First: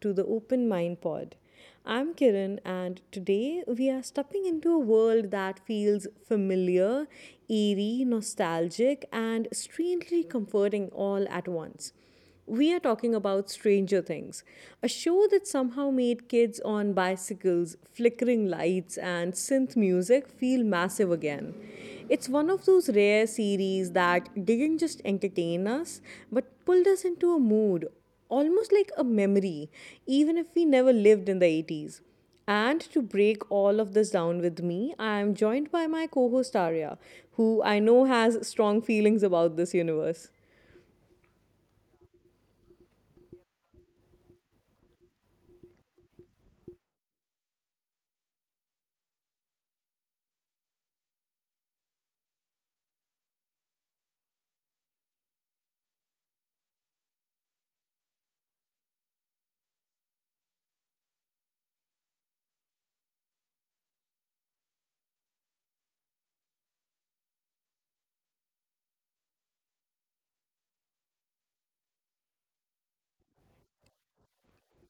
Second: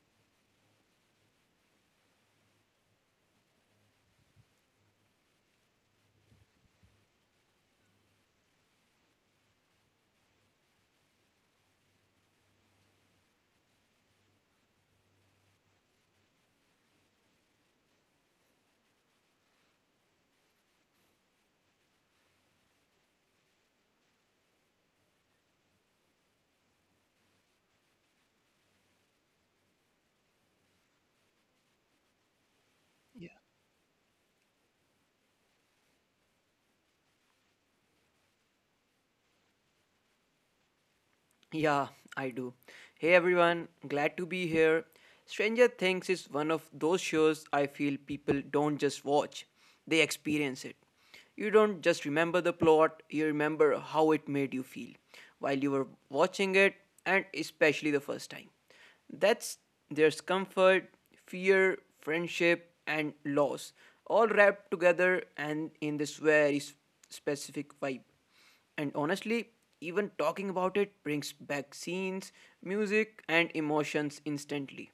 to the Open Mind Pod. I'm Kiran, and today we are stepping into a world that feels familiar, eerie, nostalgic, and strangely comforting all at once. We are talking about Stranger Things, a show that somehow made kids on bicycles, flickering lights, and synth music feel massive again. It's one of those rare series that didn't just entertain us, but pulled us into a mood, almost like a memory, even if we never lived in the 80s. And to break all of this down with me, I am joined by my co host Arya, who I know has strong feelings about this universe. Yeah, I do. Hey everyone, glad to be here. Stranger Things is one of those shows I feel people don't just watch, they experience it. You don't just remember the plot, you remember how it made you feel while you were watching it, and especially the first time. That's There's comfort, fear, friendship, and loss, all wrapped together and in this specific vibe. And honestly, even talking about it brings back scenes, music, and emotions instantly.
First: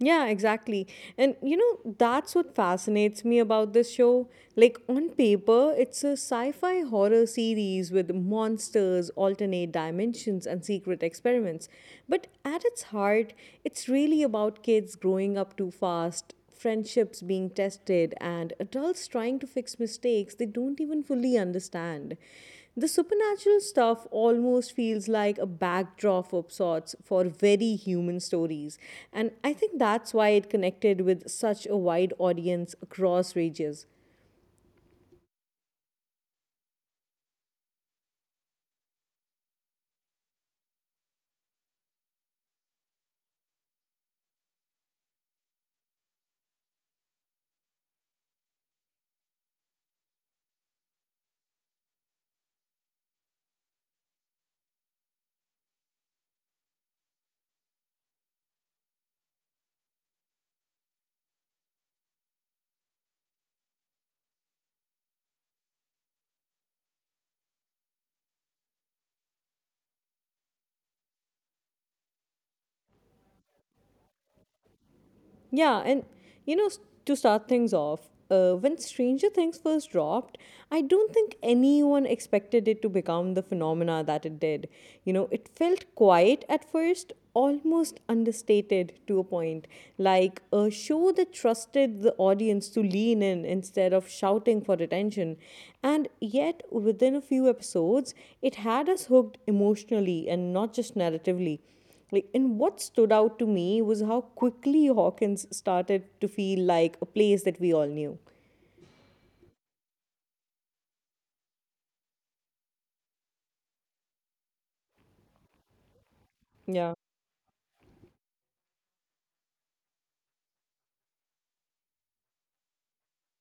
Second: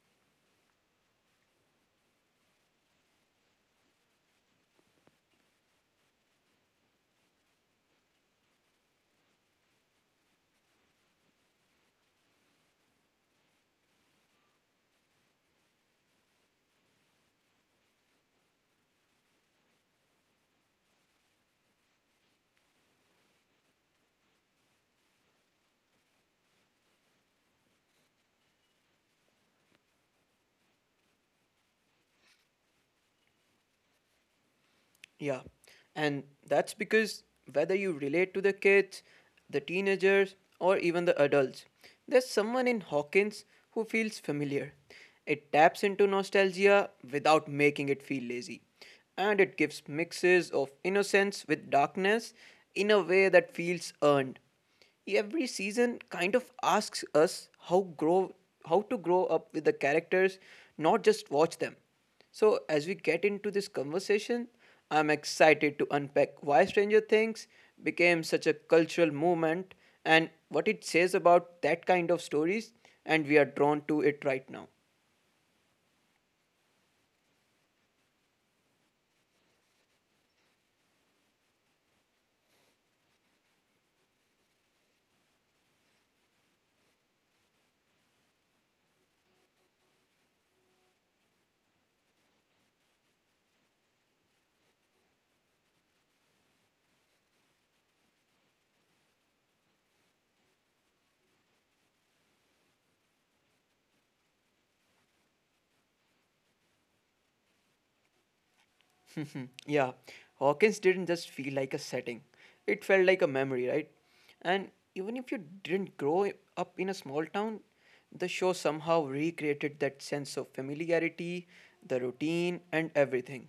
Yeah, exactly. And you know, that's what fascinates me about this show. Like, on paper, it's a sci fi horror series with monsters, alternate dimensions, and secret experiments. But at its heart, it's really about kids growing up too fast, friendships being tested, and adults trying to fix mistakes they don't even fully understand. The supernatural stuff almost feels like a backdrop of sorts for very human stories, and I think that's why it connected with such a wide audience across ranges. Yeah, and that's because whether you relate to the kids, the teenagers, or even the adults, there's someone in Hawkins who feels familiar. It taps into nostalgia without making it feel lazy, and it gives mixes of innocence with darkness in a way that feels earned. Every season kind of asks us how to grow up with the characters, not just watch them. So as we get into this conversation, I'm excited to unpack why Stranger Things became such a cultural movement and what it says about that kind of stories and we are drawn to it right now. Yeah, and you know, to start things off, when Stranger Things first dropped, I don't think anyone expected it to become the phenomena that it did. You know, it felt quiet at first, almost understated to a point, like a show that trusted the audience to lean in instead of shouting for attention. And yet, within a few episodes, it had us hooked emotionally and not just narratively. Like, and what stood out to me was how quickly Hawkins started to feel like a place that we all knew. Yeah, Hawkins didn't just feel like a setting, it felt like a memory, right? And even if you didn't grow up in a Yeah. small town, the show somehow recreated that sense of familiarity, the routine, and everything.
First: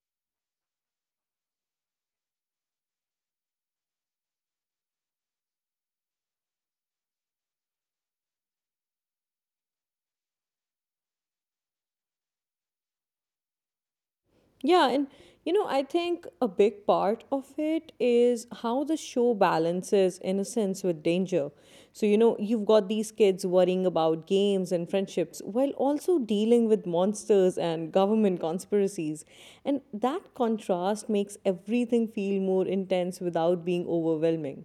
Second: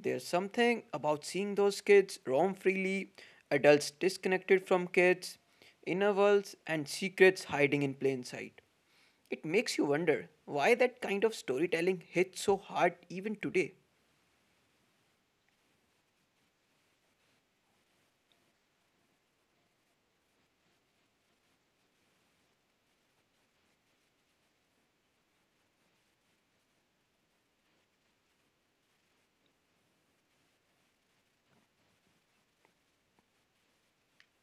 There's something about seeing those kids roam freely, adults disconnected from kids, inner worlds, and secrets hiding in plain sight. It makes you wonder why that kind of storytelling hits so hard even today. Yeah, and you know, I think a big part of it is how the show balances innocence with danger. So, you know, you've got these kids worrying about games and friendships while also dealing with monsters and government conspiracies. And that contrast makes everything feel more intense without being overwhelming.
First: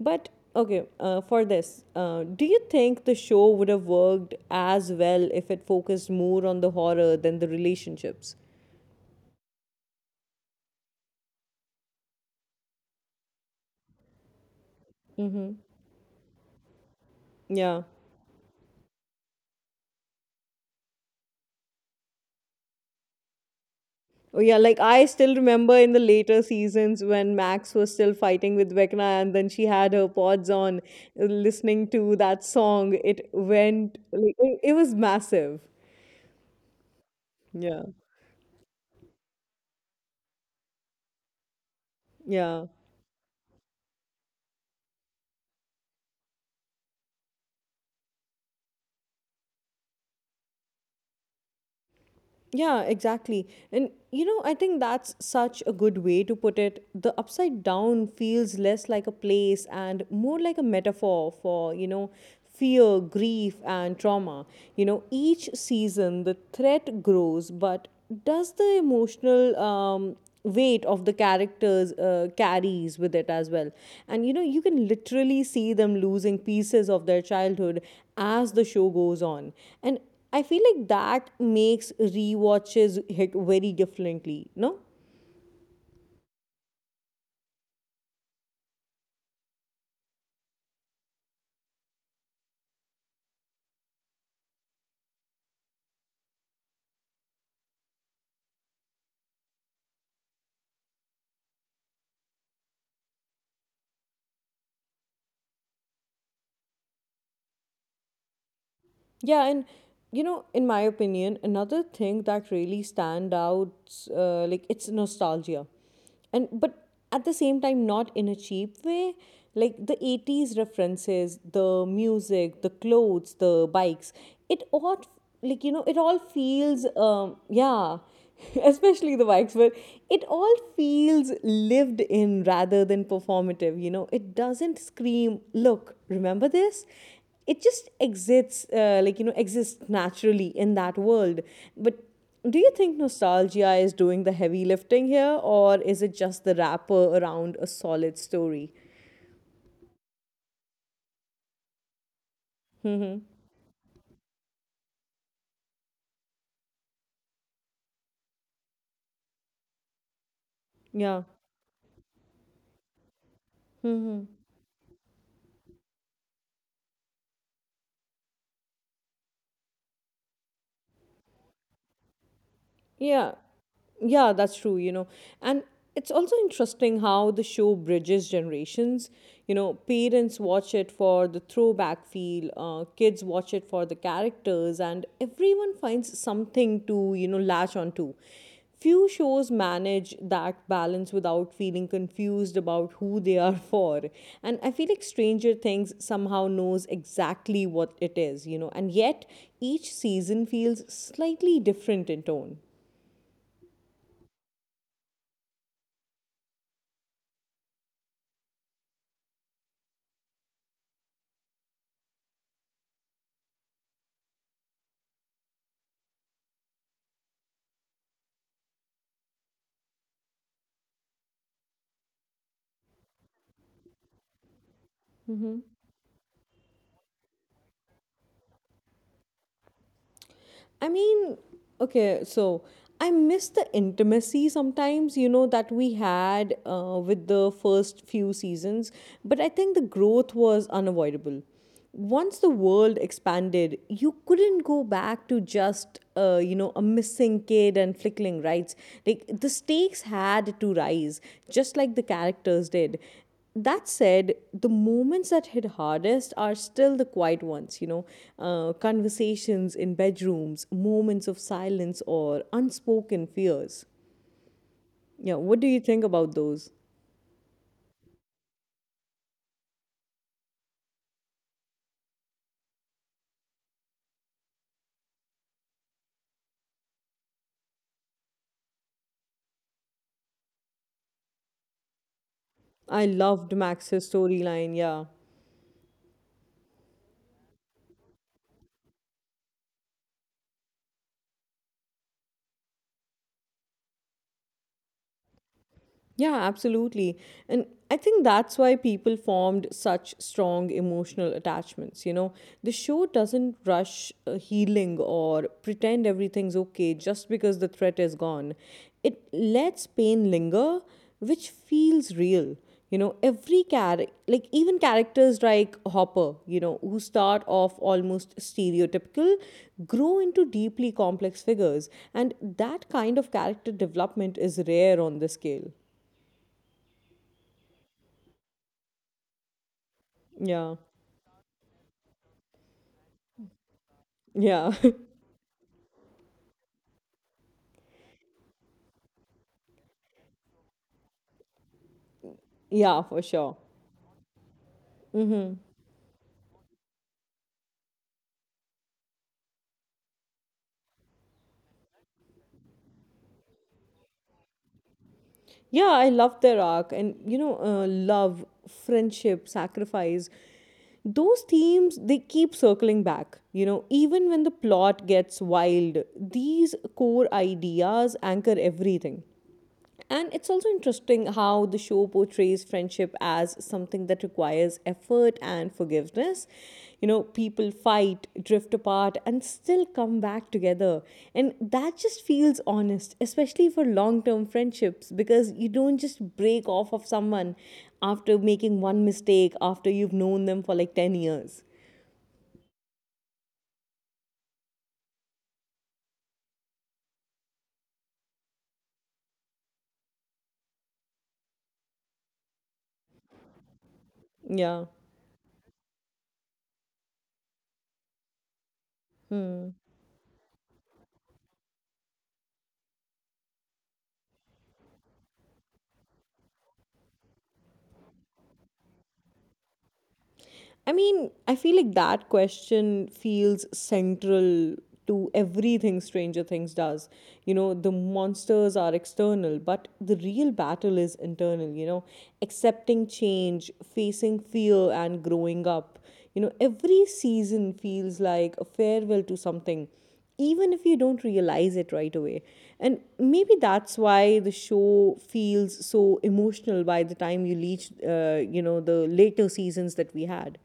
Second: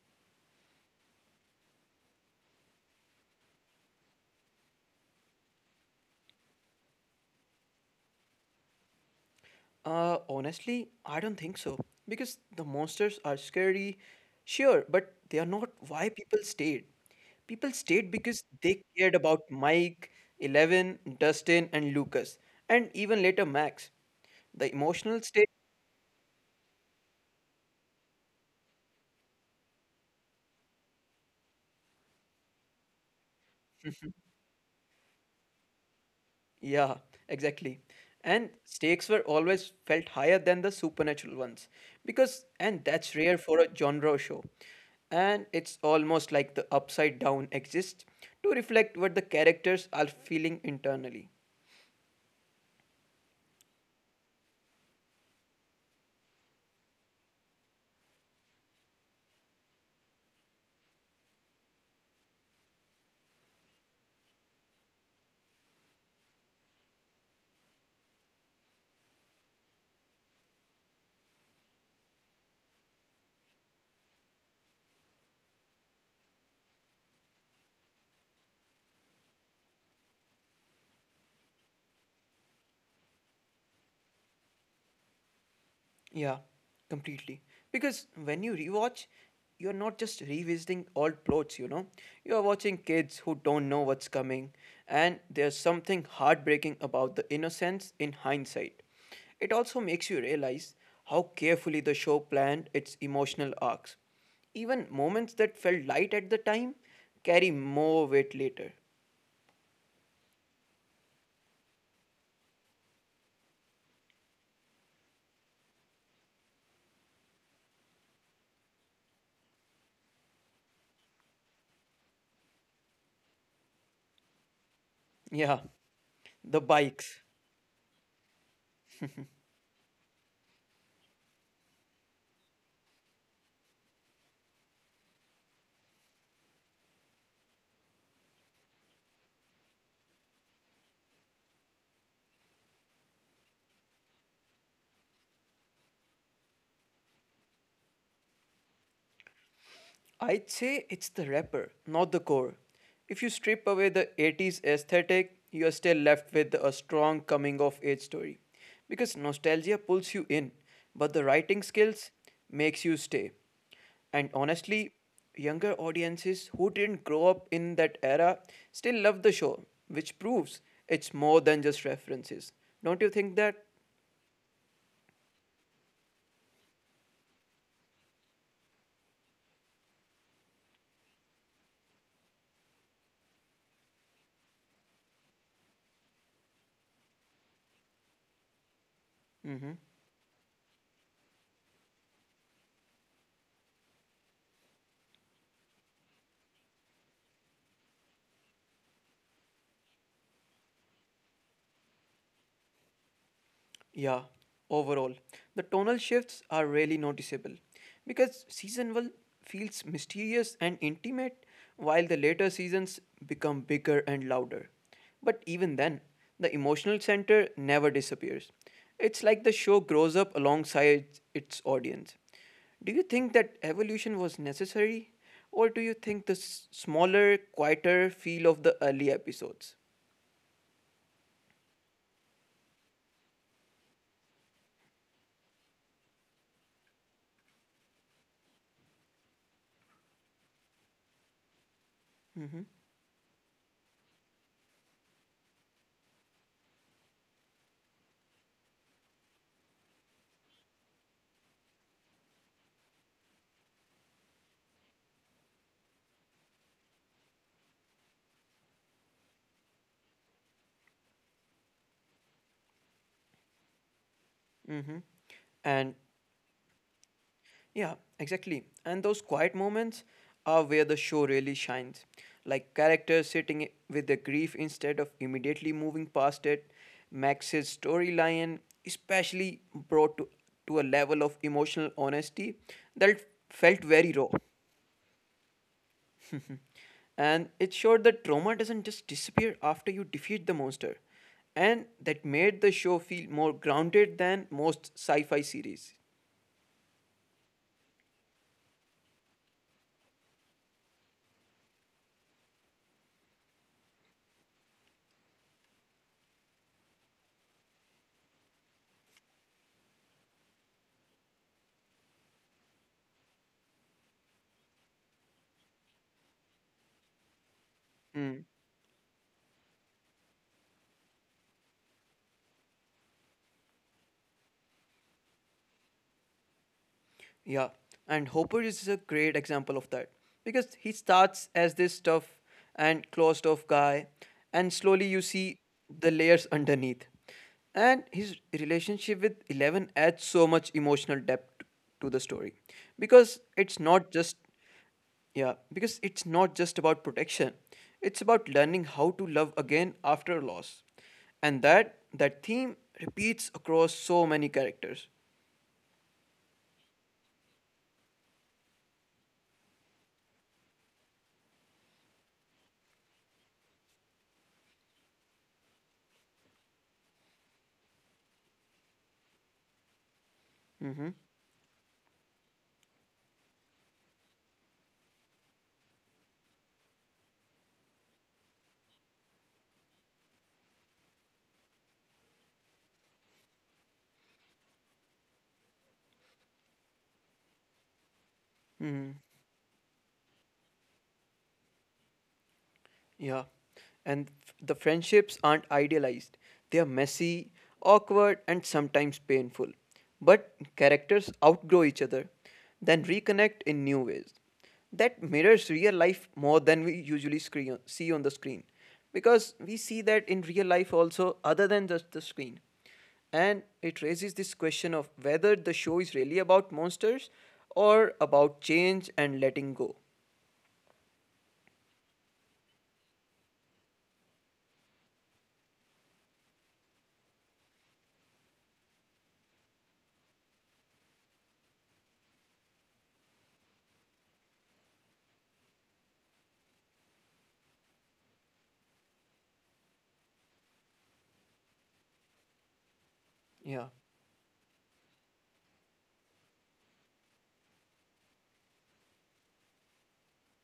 But okay, for this, do you think the show would have worked as well if it focused more on the horror than the relationships? Honestly, I don't think so. Because the monsters are scary, sure, but they are not why people stayed. People Yeah. stayed because they cared about Mike, Eleven, Dustin, and Lucas, and even later Max. Oh yeah, The like I emotional still stake. remember in the later seasons when Max was still fighting with Vecna and then she had her pods on listening to that song. It went like it was massive. Yeah, Yeah. exactly. And stakes were always felt higher than the supernatural ones because Yeah. and that's rare for a genre show. And it's almost like the upside down exists to reflect what the characters are feeling internally. Yeah, exactly. And you know, I think that's such a good way to put it. The upside down feels less like a place and more like a metaphor for, you know, fear, grief, and trauma. You know, each season the threat grows, but does the emotional weight of the characters carries with it as well? And you know, you can literally see them losing pieces of their childhood as the show goes on. And I feel like that makes rewatches hit very differently, no? Yeah, completely. Because when you rewatch, you're not just revisiting old plots, you know. You are watching kids who don't know what's coming, and there's something heartbreaking about the innocence in hindsight. It also makes you realize how carefully the show planned its emotional arcs. Even moments that felt light at the time carry more weight later. Yeah, and you know, in my opinion, another thing that really stand out, like it's nostalgia, and but at the same time, not in a cheap way. Like the 80s references, the music, the clothes, the bikes, it all Yeah, like you know, it all the feels bikes. Yeah, especially the bikes, but it all feels lived in rather than performative. You know, it doesn't scream, "Look, remember this," it just exists like you know exists naturally in that world but do you think nostalgia is doing the heavy lifting here or is it just the wrapper around a solid story. I'd say it's the wrapper, not the core. If you Mm-hmm. strip away the 80s aesthetic, you are still left with a strong coming of age story. Because nostalgia pulls you in, but the Yeah. writing skills makes you stay. And Mm-hmm. honestly, younger audiences who didn't grow up in that era still love the show, which proves it's more than just references. Don't you think Yeah, that? yeah, that's true, you know. And it's also interesting how the show bridges generations. You know, parents watch it for the throwback feel, kids watch it for the characters, and everyone finds something to, you know, latch onto. Few shows Hmm. manage that balance without feeling confused about who they are for. And I feel like Stranger Things somehow knows exactly what it is, you know, and yet each season feels slightly different in tone. Yeah, overall, the tonal shifts are really noticeable because season 1 feels mysterious and intimate while the later seasons become bigger and louder. But even then, the emotional center never disappears. It's like the show grows up alongside its audience. Do you think that evolution was necessary, or do Mm-hmm. you think the smaller, quieter feel of the early episodes? I mean, okay, so I miss the intimacy sometimes, you know, that we had with the first few seasons, but I think the growth was unavoidable. Mm-hmm. Once the world expanded, you couldn't go back to just, you know, a missing kid and flickling rights. Like the stakes had to rise, just like the characters did. That said, the moments that hit hardest are still the quiet ones, you know, conversations in bedrooms, moments of silence, or unspoken fears. Mm-hmm. Yeah, what do And you think about those? Yeah, exactly. And those quiet moments are where the show really shines. Like characters sitting with their grief instead of immediately moving past it. Max's storyline, especially brought to a level of emotional honesty I that loved felt very Max's raw. storyline, yeah. And it showed that trauma doesn't just disappear after you defeat the monster. And that made the show feel more grounded than most sci fi series. Yeah, absolutely. And I think that's why people formed such strong emotional attachments. You know, the show doesn't rush healing or pretend everything's okay just because the threat is gone. It lets pain linger, which feels real. You know, every character, like even characters like Hopper, you know, who start off almost Hmm. stereotypical, grow into deeply complex figures. And that kind of character development is rare on the scale. Yeah, and Hopper is a great example of that because Yeah, he starts as this tough and closed off guy, and yeah, slowly you see the layers underneath. And his relationship with Eleven adds so much emotional depth to the story yeah, for because sure. it's not just yeah, Hmm. because it's not just about protection. It's about learning how to love again after a loss. And that theme repeats across so many characters. Yeah, I love their arc, and you know, love, friendship, sacrifice. Those themes they keep circling back. You know, even when the plot gets wild, these core ideas anchor everything. And it's also Mm-hmm. interesting how the show portrays friendship as something that requires effort and forgiveness. You know, people fight, drift apart, and still come back together. And that just feels honest, especially for long term friendships, because you don't just break off of someone after making one mistake after you've known them for like 10 years. Yeah. And the friendships aren't idealized. They are messy, awkward, and sometimes painful. But characters outgrow each other, then reconnect in new ways. Yeah. That mirrors real life more than we usually see on the screen. Because we see that in real life also, other than just the screen. And it raises this question of whether the show is really about monsters or about change and letting go. I mean, I feel like that question feels central to everything Stranger Things does. You know, the monsters are external, but the real battle is internal, you know, accepting change, facing fear, and growing up. You know, every season feels like a farewell to something, even if you don't realize it right away. And maybe Yeah. that's why the show feels so emotional by the time you reach, you know, the later seasons that we had.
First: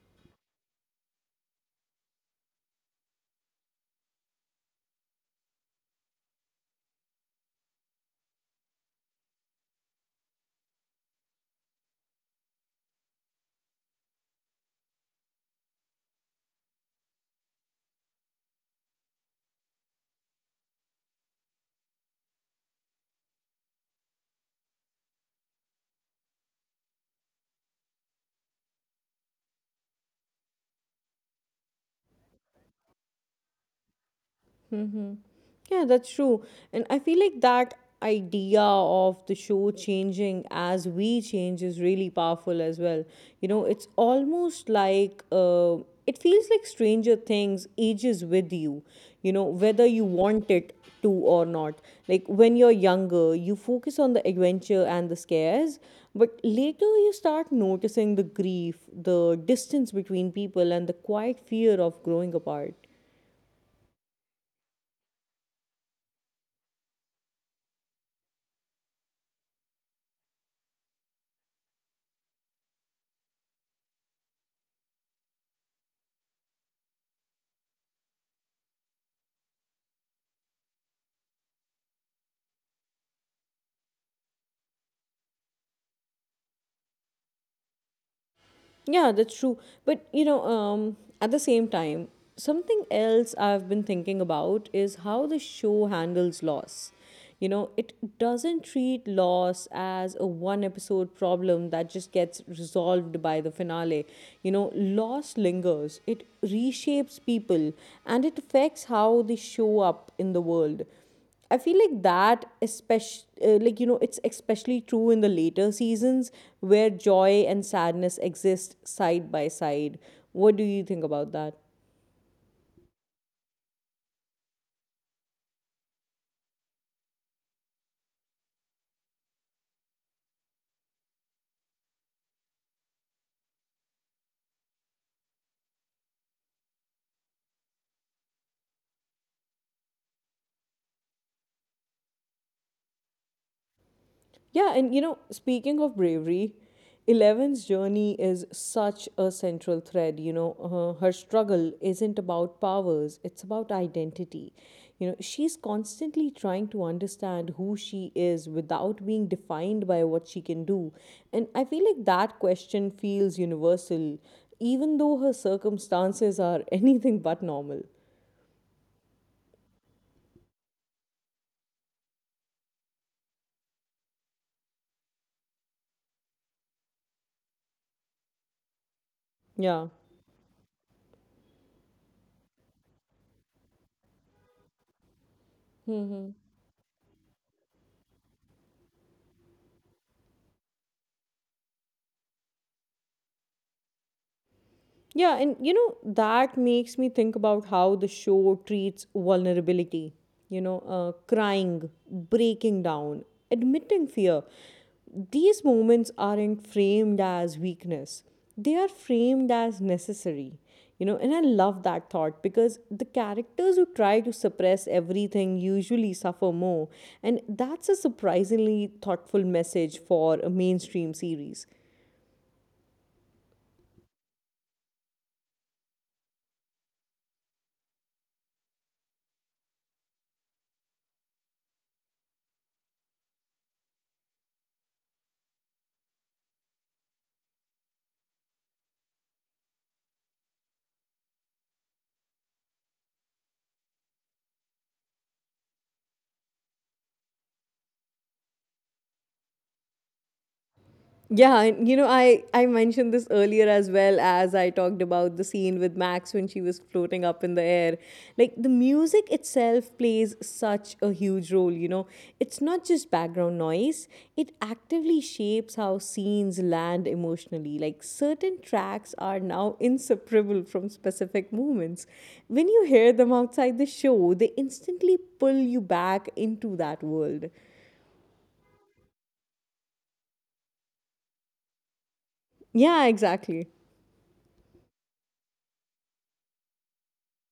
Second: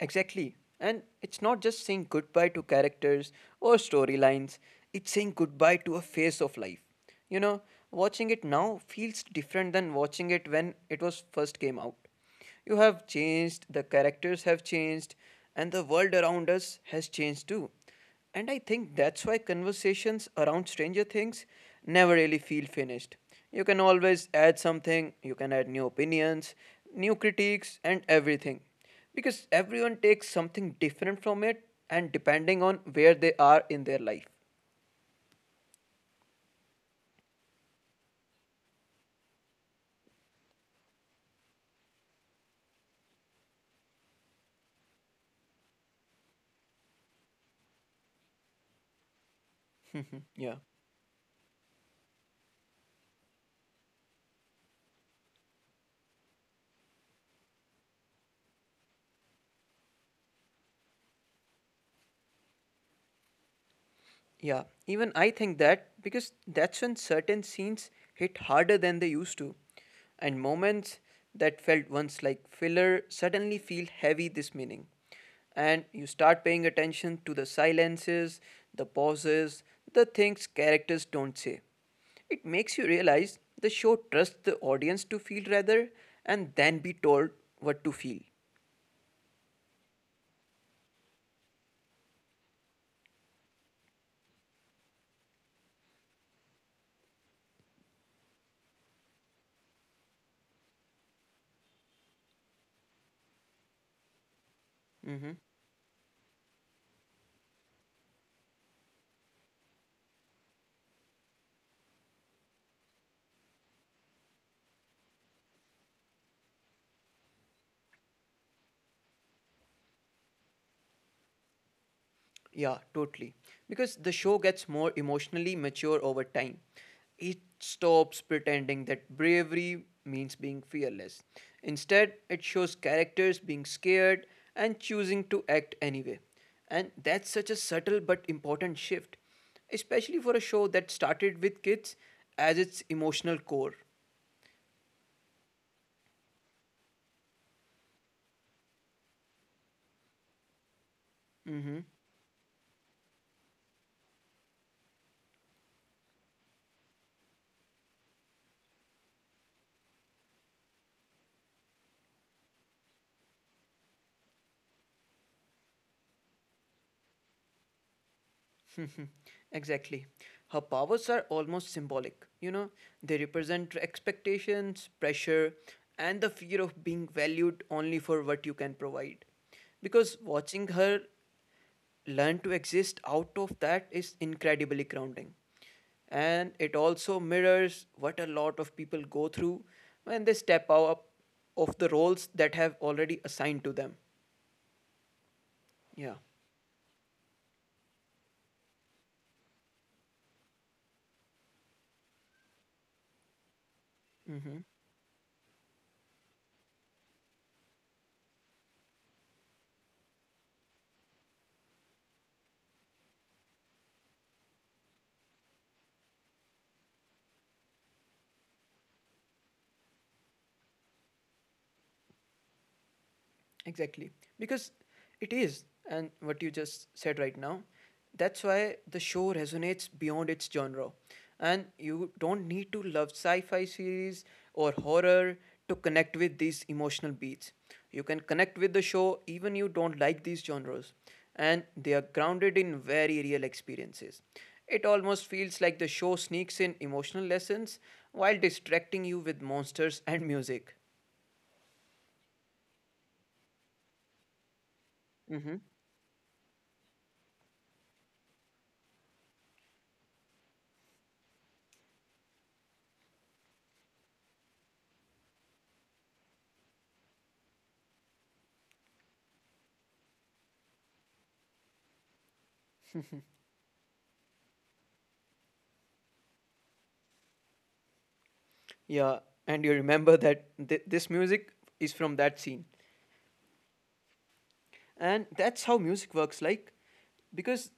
Exactly. And it's not just saying goodbye to characters or storylines, it's saying goodbye to a phase of life. You know, watching it now feels different than watching it when it was first came out. You have changed, the characters have changed, and the world around us has changed too. And I think that's why conversations around Stranger Things never really feel finished. You can always add something, you can add new opinions, new critiques, and everything. Because everyone takes something different from it and depending on where they are in their life. Mm-hmm. Yeah, that's true. And I feel like that idea of the show changing as we change is really powerful as well. You know, it's almost like it feels like Stranger Things ages with you, you know, whether you Yeah. want it to or not. Like when you're younger, you focus on the adventure and the scares, but later you start noticing the grief, the distance between people, and the quiet fear of growing apart. Yeah, even I think that because that's when certain scenes hit harder than they used to. And moments that felt once like filler suddenly feel heavy this meaning. And you start paying attention to the silences, the pauses, the things characters don't say. It makes you realize the show trusts the audience to feel rather and then be told what to feel. Yeah, that's true. But you know, at the same time, something else I've been thinking about is how the show handles loss. You know, it doesn't treat loss as a one episode problem that just gets resolved by the finale. You know, Mm-hmm. loss lingers, it reshapes people, and it affects how they show up in the world. I feel like that, especially, like, you know, it's especially true in the later seasons where joy and sadness exist side by side. What do you think about that? Yeah, totally. Because the show gets more emotionally mature over time. It stops pretending that bravery means being fearless. Instead, it shows characters being scared and choosing to act anyway. And that's such a subtle but important shift, especially for a show that started with kids as its emotional core. Yeah, and you know, speaking of bravery, Eleven's journey is such a central thread. You know, her struggle isn't about powers, it's about identity. You know, she's constantly trying to understand who she is without being defined by what she can do. And I feel like that question feels universal, even though her circumstances are anything but normal. Mhm. Exactly. Her powers are almost symbolic, you know, they represent expectations, pressure, and the fear of being valued only for what you can provide. Yeah. Because watching her learn to exist out of that is incredibly grounding. And it also mirrors what a lot of people go through when they step out of the roles that have already assigned to them. Yeah, and you know, Yeah. that makes me think about how the show treats vulnerability, you know, crying, breaking down, admitting fear. Mm-hmm. These moments aren't framed as weakness, they are framed as necessary, you know, and I love that thought because the characters who try to suppress everything usually suffer more, and that's a surprisingly thoughtful message for a mainstream series. Exactly. Because it is, and what you just said right now, that's why the show resonates beyond its genre. And you don't need to love sci fi series or horror to connect with these emotional beats. You can connect with the show even you don't like these genres. And they are grounded in very real experiences. It almost feels like the show sneaks in emotional lessons while distracting you with monsters and music. Yeah, and you know, I mentioned this earlier as well as I talked about the Mm-hmm. scene with Max when she was floating up in the air. Like the music itself plays such a huge role, you know. It's not just background noise, it actively shapes how scenes land emotionally. Like certain tracks are now inseparable from specific moments. When you hear them outside the show, they instantly pull you back into that world. Yeah, and you remember that this music is from that scene. Yeah, exactly. And that's how music works like because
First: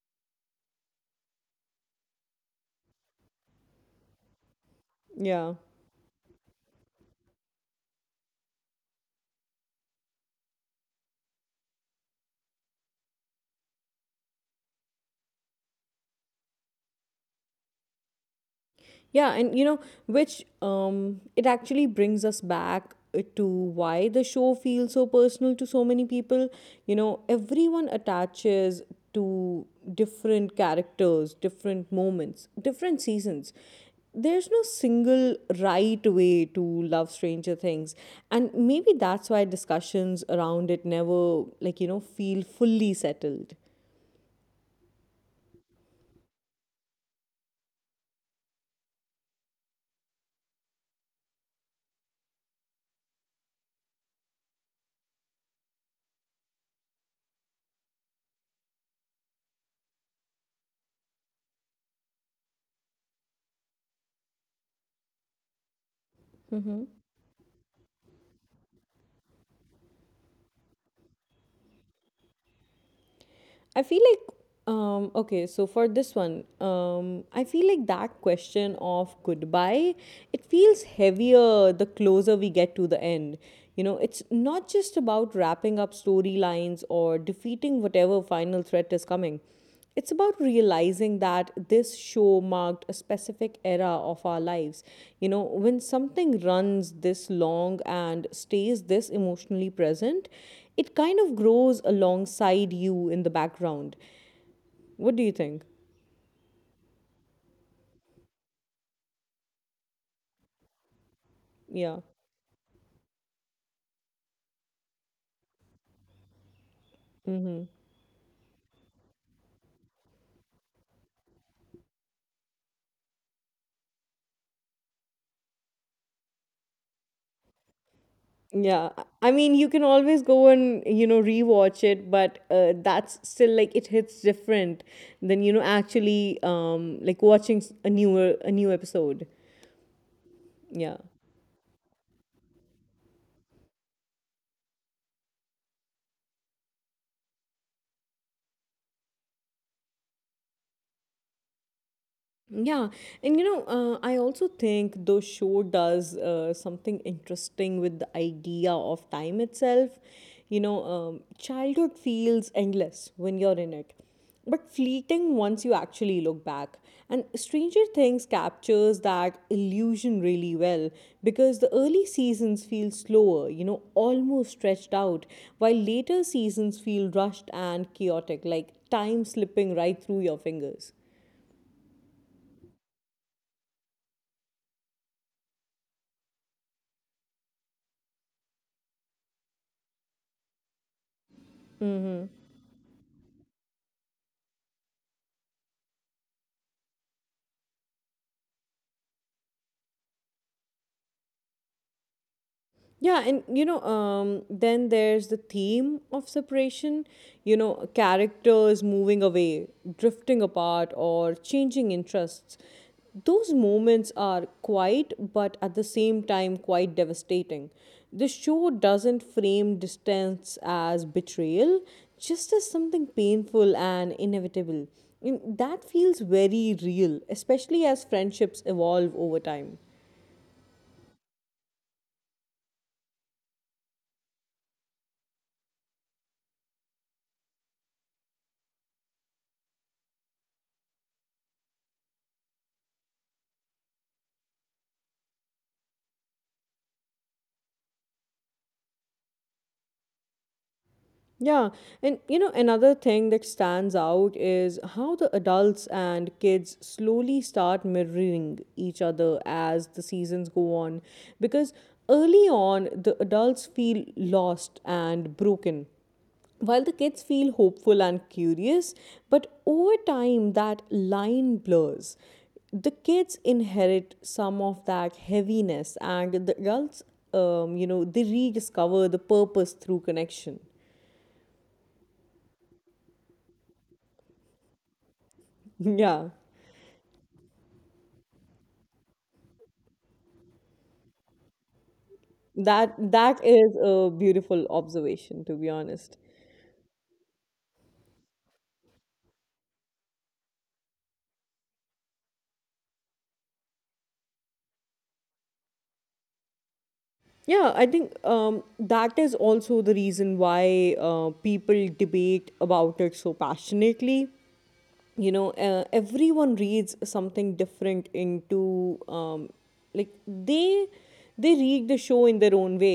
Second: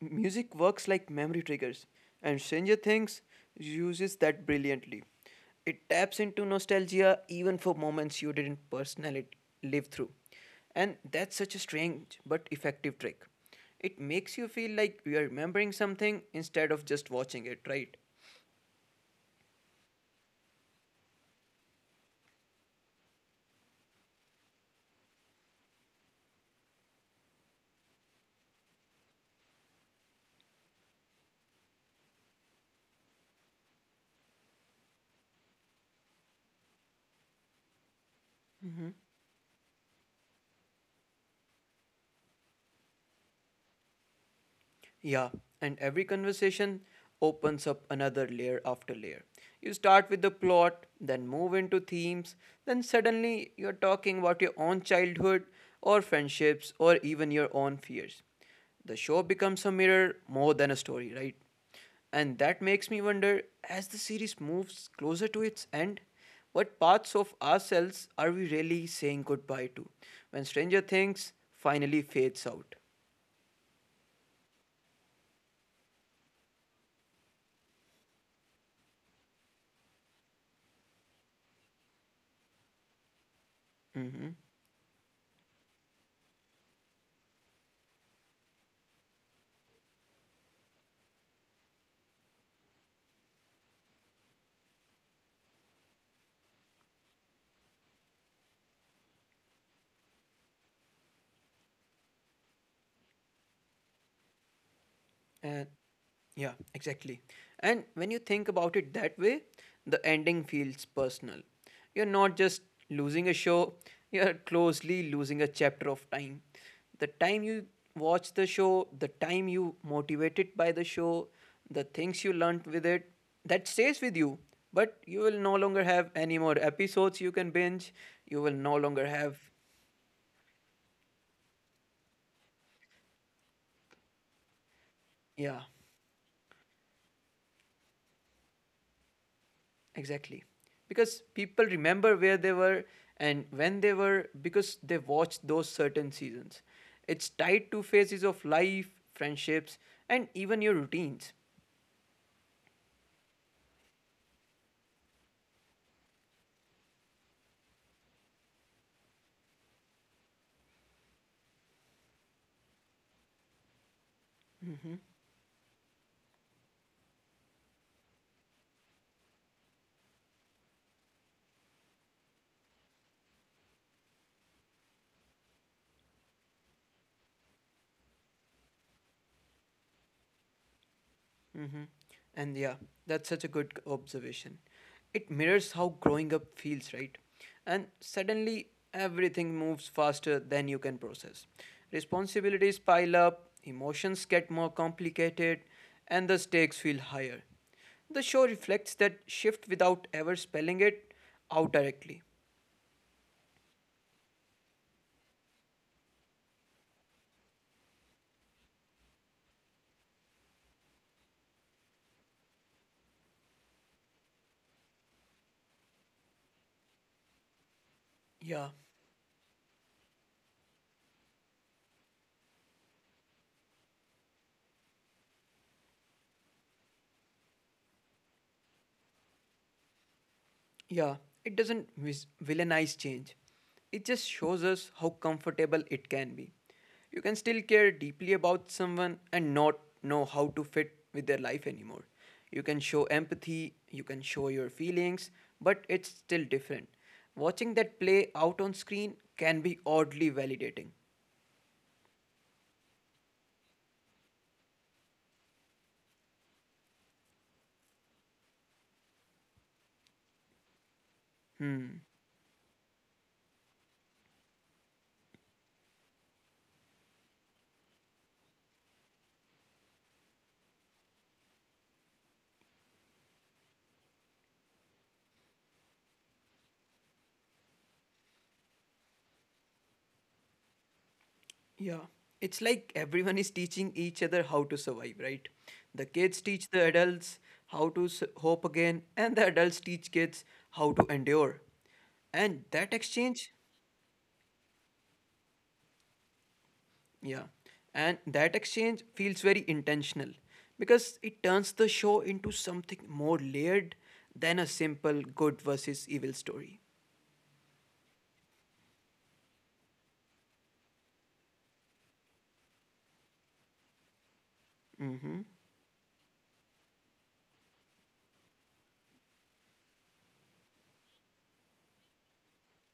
music works like memory triggers and Stranger Things uses that brilliantly. Yeah. It taps into nostalgia even for moments you didn't personally live through. And that's such a strange but effective trick. It makes you feel like you are remembering something instead of just watching it, right? Yeah, and you know, which it actually brings us back to why the show feels so personal to so many people. You know, everyone attaches to different characters, different moments, different seasons. There's no single right way to love Stranger Things, and maybe that's why discussions around it never, feel fully settled. Yeah, and every conversation opens up another layer after layer. You start with the plot, then move into themes, then suddenly you're talking about your own childhood or friendships or even your own fears. The show becomes a mirror more than a story, right? And that makes me wonder as the series moves closer to its end, what parts of ourselves are we really saying goodbye to when Stranger Things finally fades out? I feel like okay, so for this one, I feel like that question of goodbye, it feels heavier the closer we get to the end. You know, it's Mm-hmm. not just about wrapping up storylines or defeating whatever final threat is coming. It's about realizing that this show marked a specific era of our lives. You know, when something runs this long and stays this emotionally present, it kind of grows alongside you in the background. What do you think? And Yeah, exactly. And when you think about it that way, the ending feels personal. Yeah. You're not just losing a show, you're closely losing a chapter of time. The time you watched the show, the time you motivated by the show, the things you learnt with it, that stays with you. But you will no longer have any more episodes you can binge. You will no Yeah, longer I have, mean, you can always go and rewatch it, but that's still like it hits different than yeah. actually like watching a newer a new episode. Exactly. Yeah. Because people remember where they were and when they were because they watched those certain seasons. It's tied to phases of life, friendships, and even your routines. Yeah, and you know, I also think the show does something interesting with the idea of time itself. Childhood feels endless when you're in it, but Mm-hmm. fleeting once you actually look back. And Stranger Things captures that illusion really well because the early seasons feel slower, you know, almost stretched out, while later seasons feel rushed and chaotic, like time slipping right through your fingers. Mm-hmm. And yeah, that's such a good observation. It mirrors how growing up feels, right? And suddenly everything moves faster than you can process. Responsibilities pile up, emotions get more complicated, and the stakes feel higher. The show reflects that shift without ever spelling it out directly. Yeah, and then there's the theme of separation, you know, characters moving away, drifting apart, or changing interests. Those moments are quite, but at the same time, quite devastating. The show Yeah. doesn't frame distance as betrayal, just as something painful and inevitable. And that feels very real, especially as friendships evolve over time. Yeah, it doesn't villainize change. It just shows us how comfortable it can be. You can still care deeply about someone and not know how to fit with their life anymore. You can show empathy, you can show your feelings, but it's still different. Watching that play out on screen can be oddly validating. Yeah, and you know, another thing that stands out is how the adults and kids slowly start mirroring each other as the seasons go on. Because Hmm. early on, the adults feel lost and broken, while the kids feel hopeful and curious. But over time, that line blurs. The kids inherit some of that heaviness, and the adults, they rediscover the purpose through connection. Yeah, it's like everyone is teaching each other how to survive, right? The Yeah. kids teach the adults how to hope again, and the adults teach kids how to endure. And That that that exchange, is a beautiful observation, to be honest. yeah, and that exchange feels very intentional because it turns the show into something more layered than a simple good versus evil story. Yeah, I think that is also the reason why people debate about it so passionately. Mm-hmm. Everyone reads something different into like they read the show in their own way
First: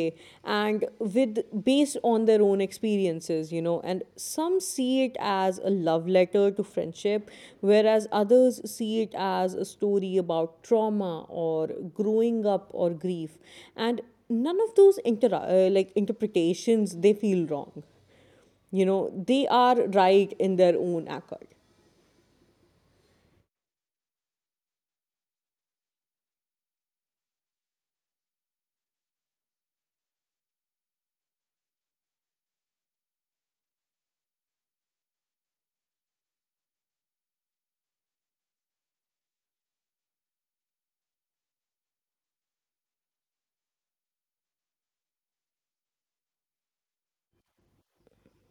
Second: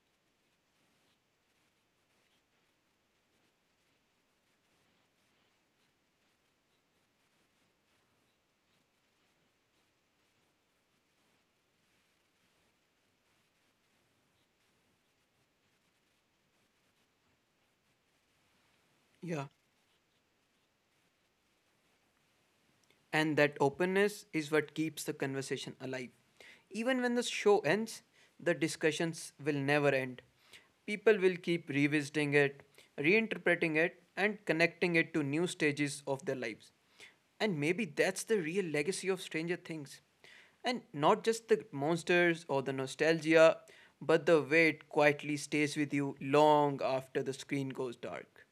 and with based on their own experiences, you know, and some see it as a love letter to friendship, whereas others see it as a story about trauma or growing up or grief, and none of those like interpretations, they feel wrong. You know, Yeah. they are right in their own accord. And that openness is what keeps the conversation alive. Even when the show ends, the discussions will never end. People will keep revisiting it, reinterpreting it, and connecting it to new stages of their lives. And maybe that's the real legacy of Stranger Things. And not just the monsters or the nostalgia, but the way it quietly stays with you long after the screen goes dark.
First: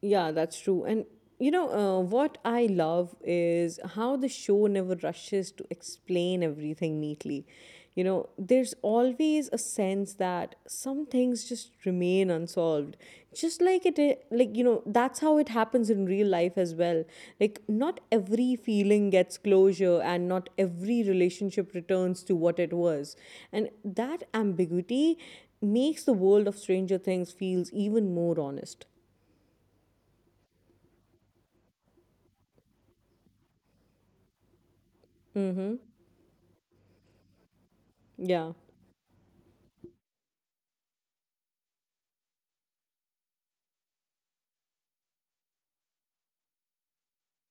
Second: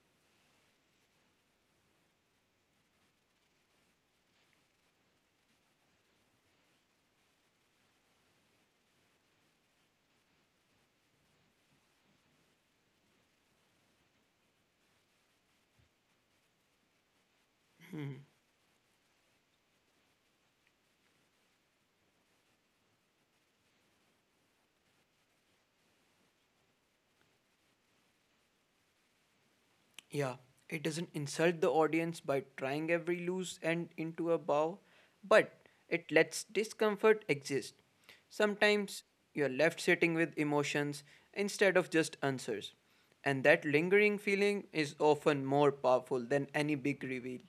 Yeah, that's true. And you know, what I love is how the show never rushes to explain everything neatly. You know, there's always a sense that some things just remain unsolved. Just like like, you know, that's how it happens in real life as well. Like, not every feeling gets closure and not every relationship returns to what it was. And that ambiguity makes the world of Stranger Things feels even more honest. Yeah, it doesn't insult the audience by trying every loose end into a bow, but Mm-hmm. it lets discomfort exist. Yeah. Sometimes you're left sitting with emotions instead of just answers, and that lingering feeling is often more powerful than any big reveal.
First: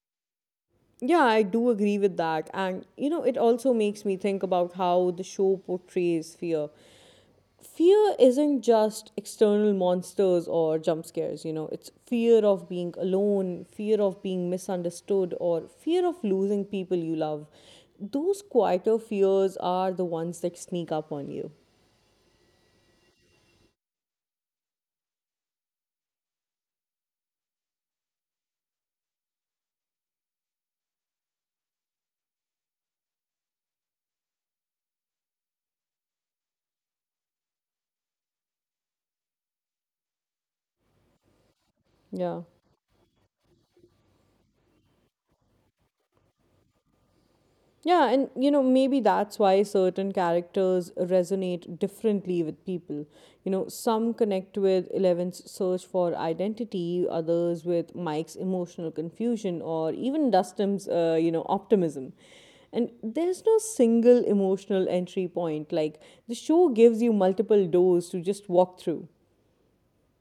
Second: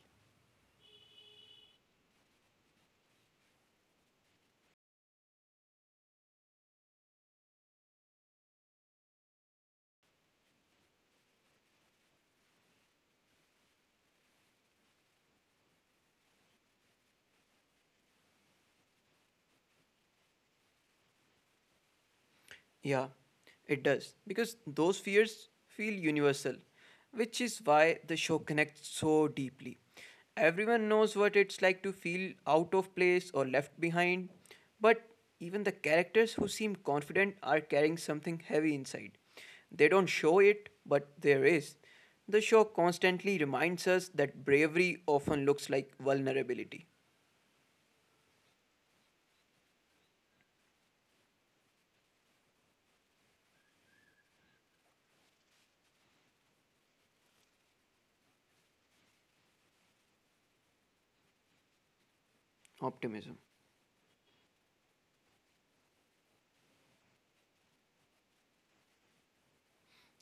Yeah, I do agree with that. And, you know, it also makes me think about how the show portrays fear. Fear isn't just external monsters or jump scares, you know, it's fear of being alone, fear of being misunderstood, or fear of losing people you love. Those quieter fears are the ones that sneak up on you. Yeah, it does. Because those fears feel universal, which is why the show connects so deeply. Everyone knows what it's like to feel out of place or left behind, but even the characters who seem confident are carrying something heavy inside. They don't show it, but there is. The Yeah. show constantly reminds us that bravery often looks like vulnerability, Yeah, and you know, maybe that's why certain characters resonate differently with people. You know, some connect with Eleven's search for identity, others with Mike's emotional confusion, or even Dustin's, optimism. And optimism. there's no single emotional entry point. Like, the show gives you multiple doors to just walk through.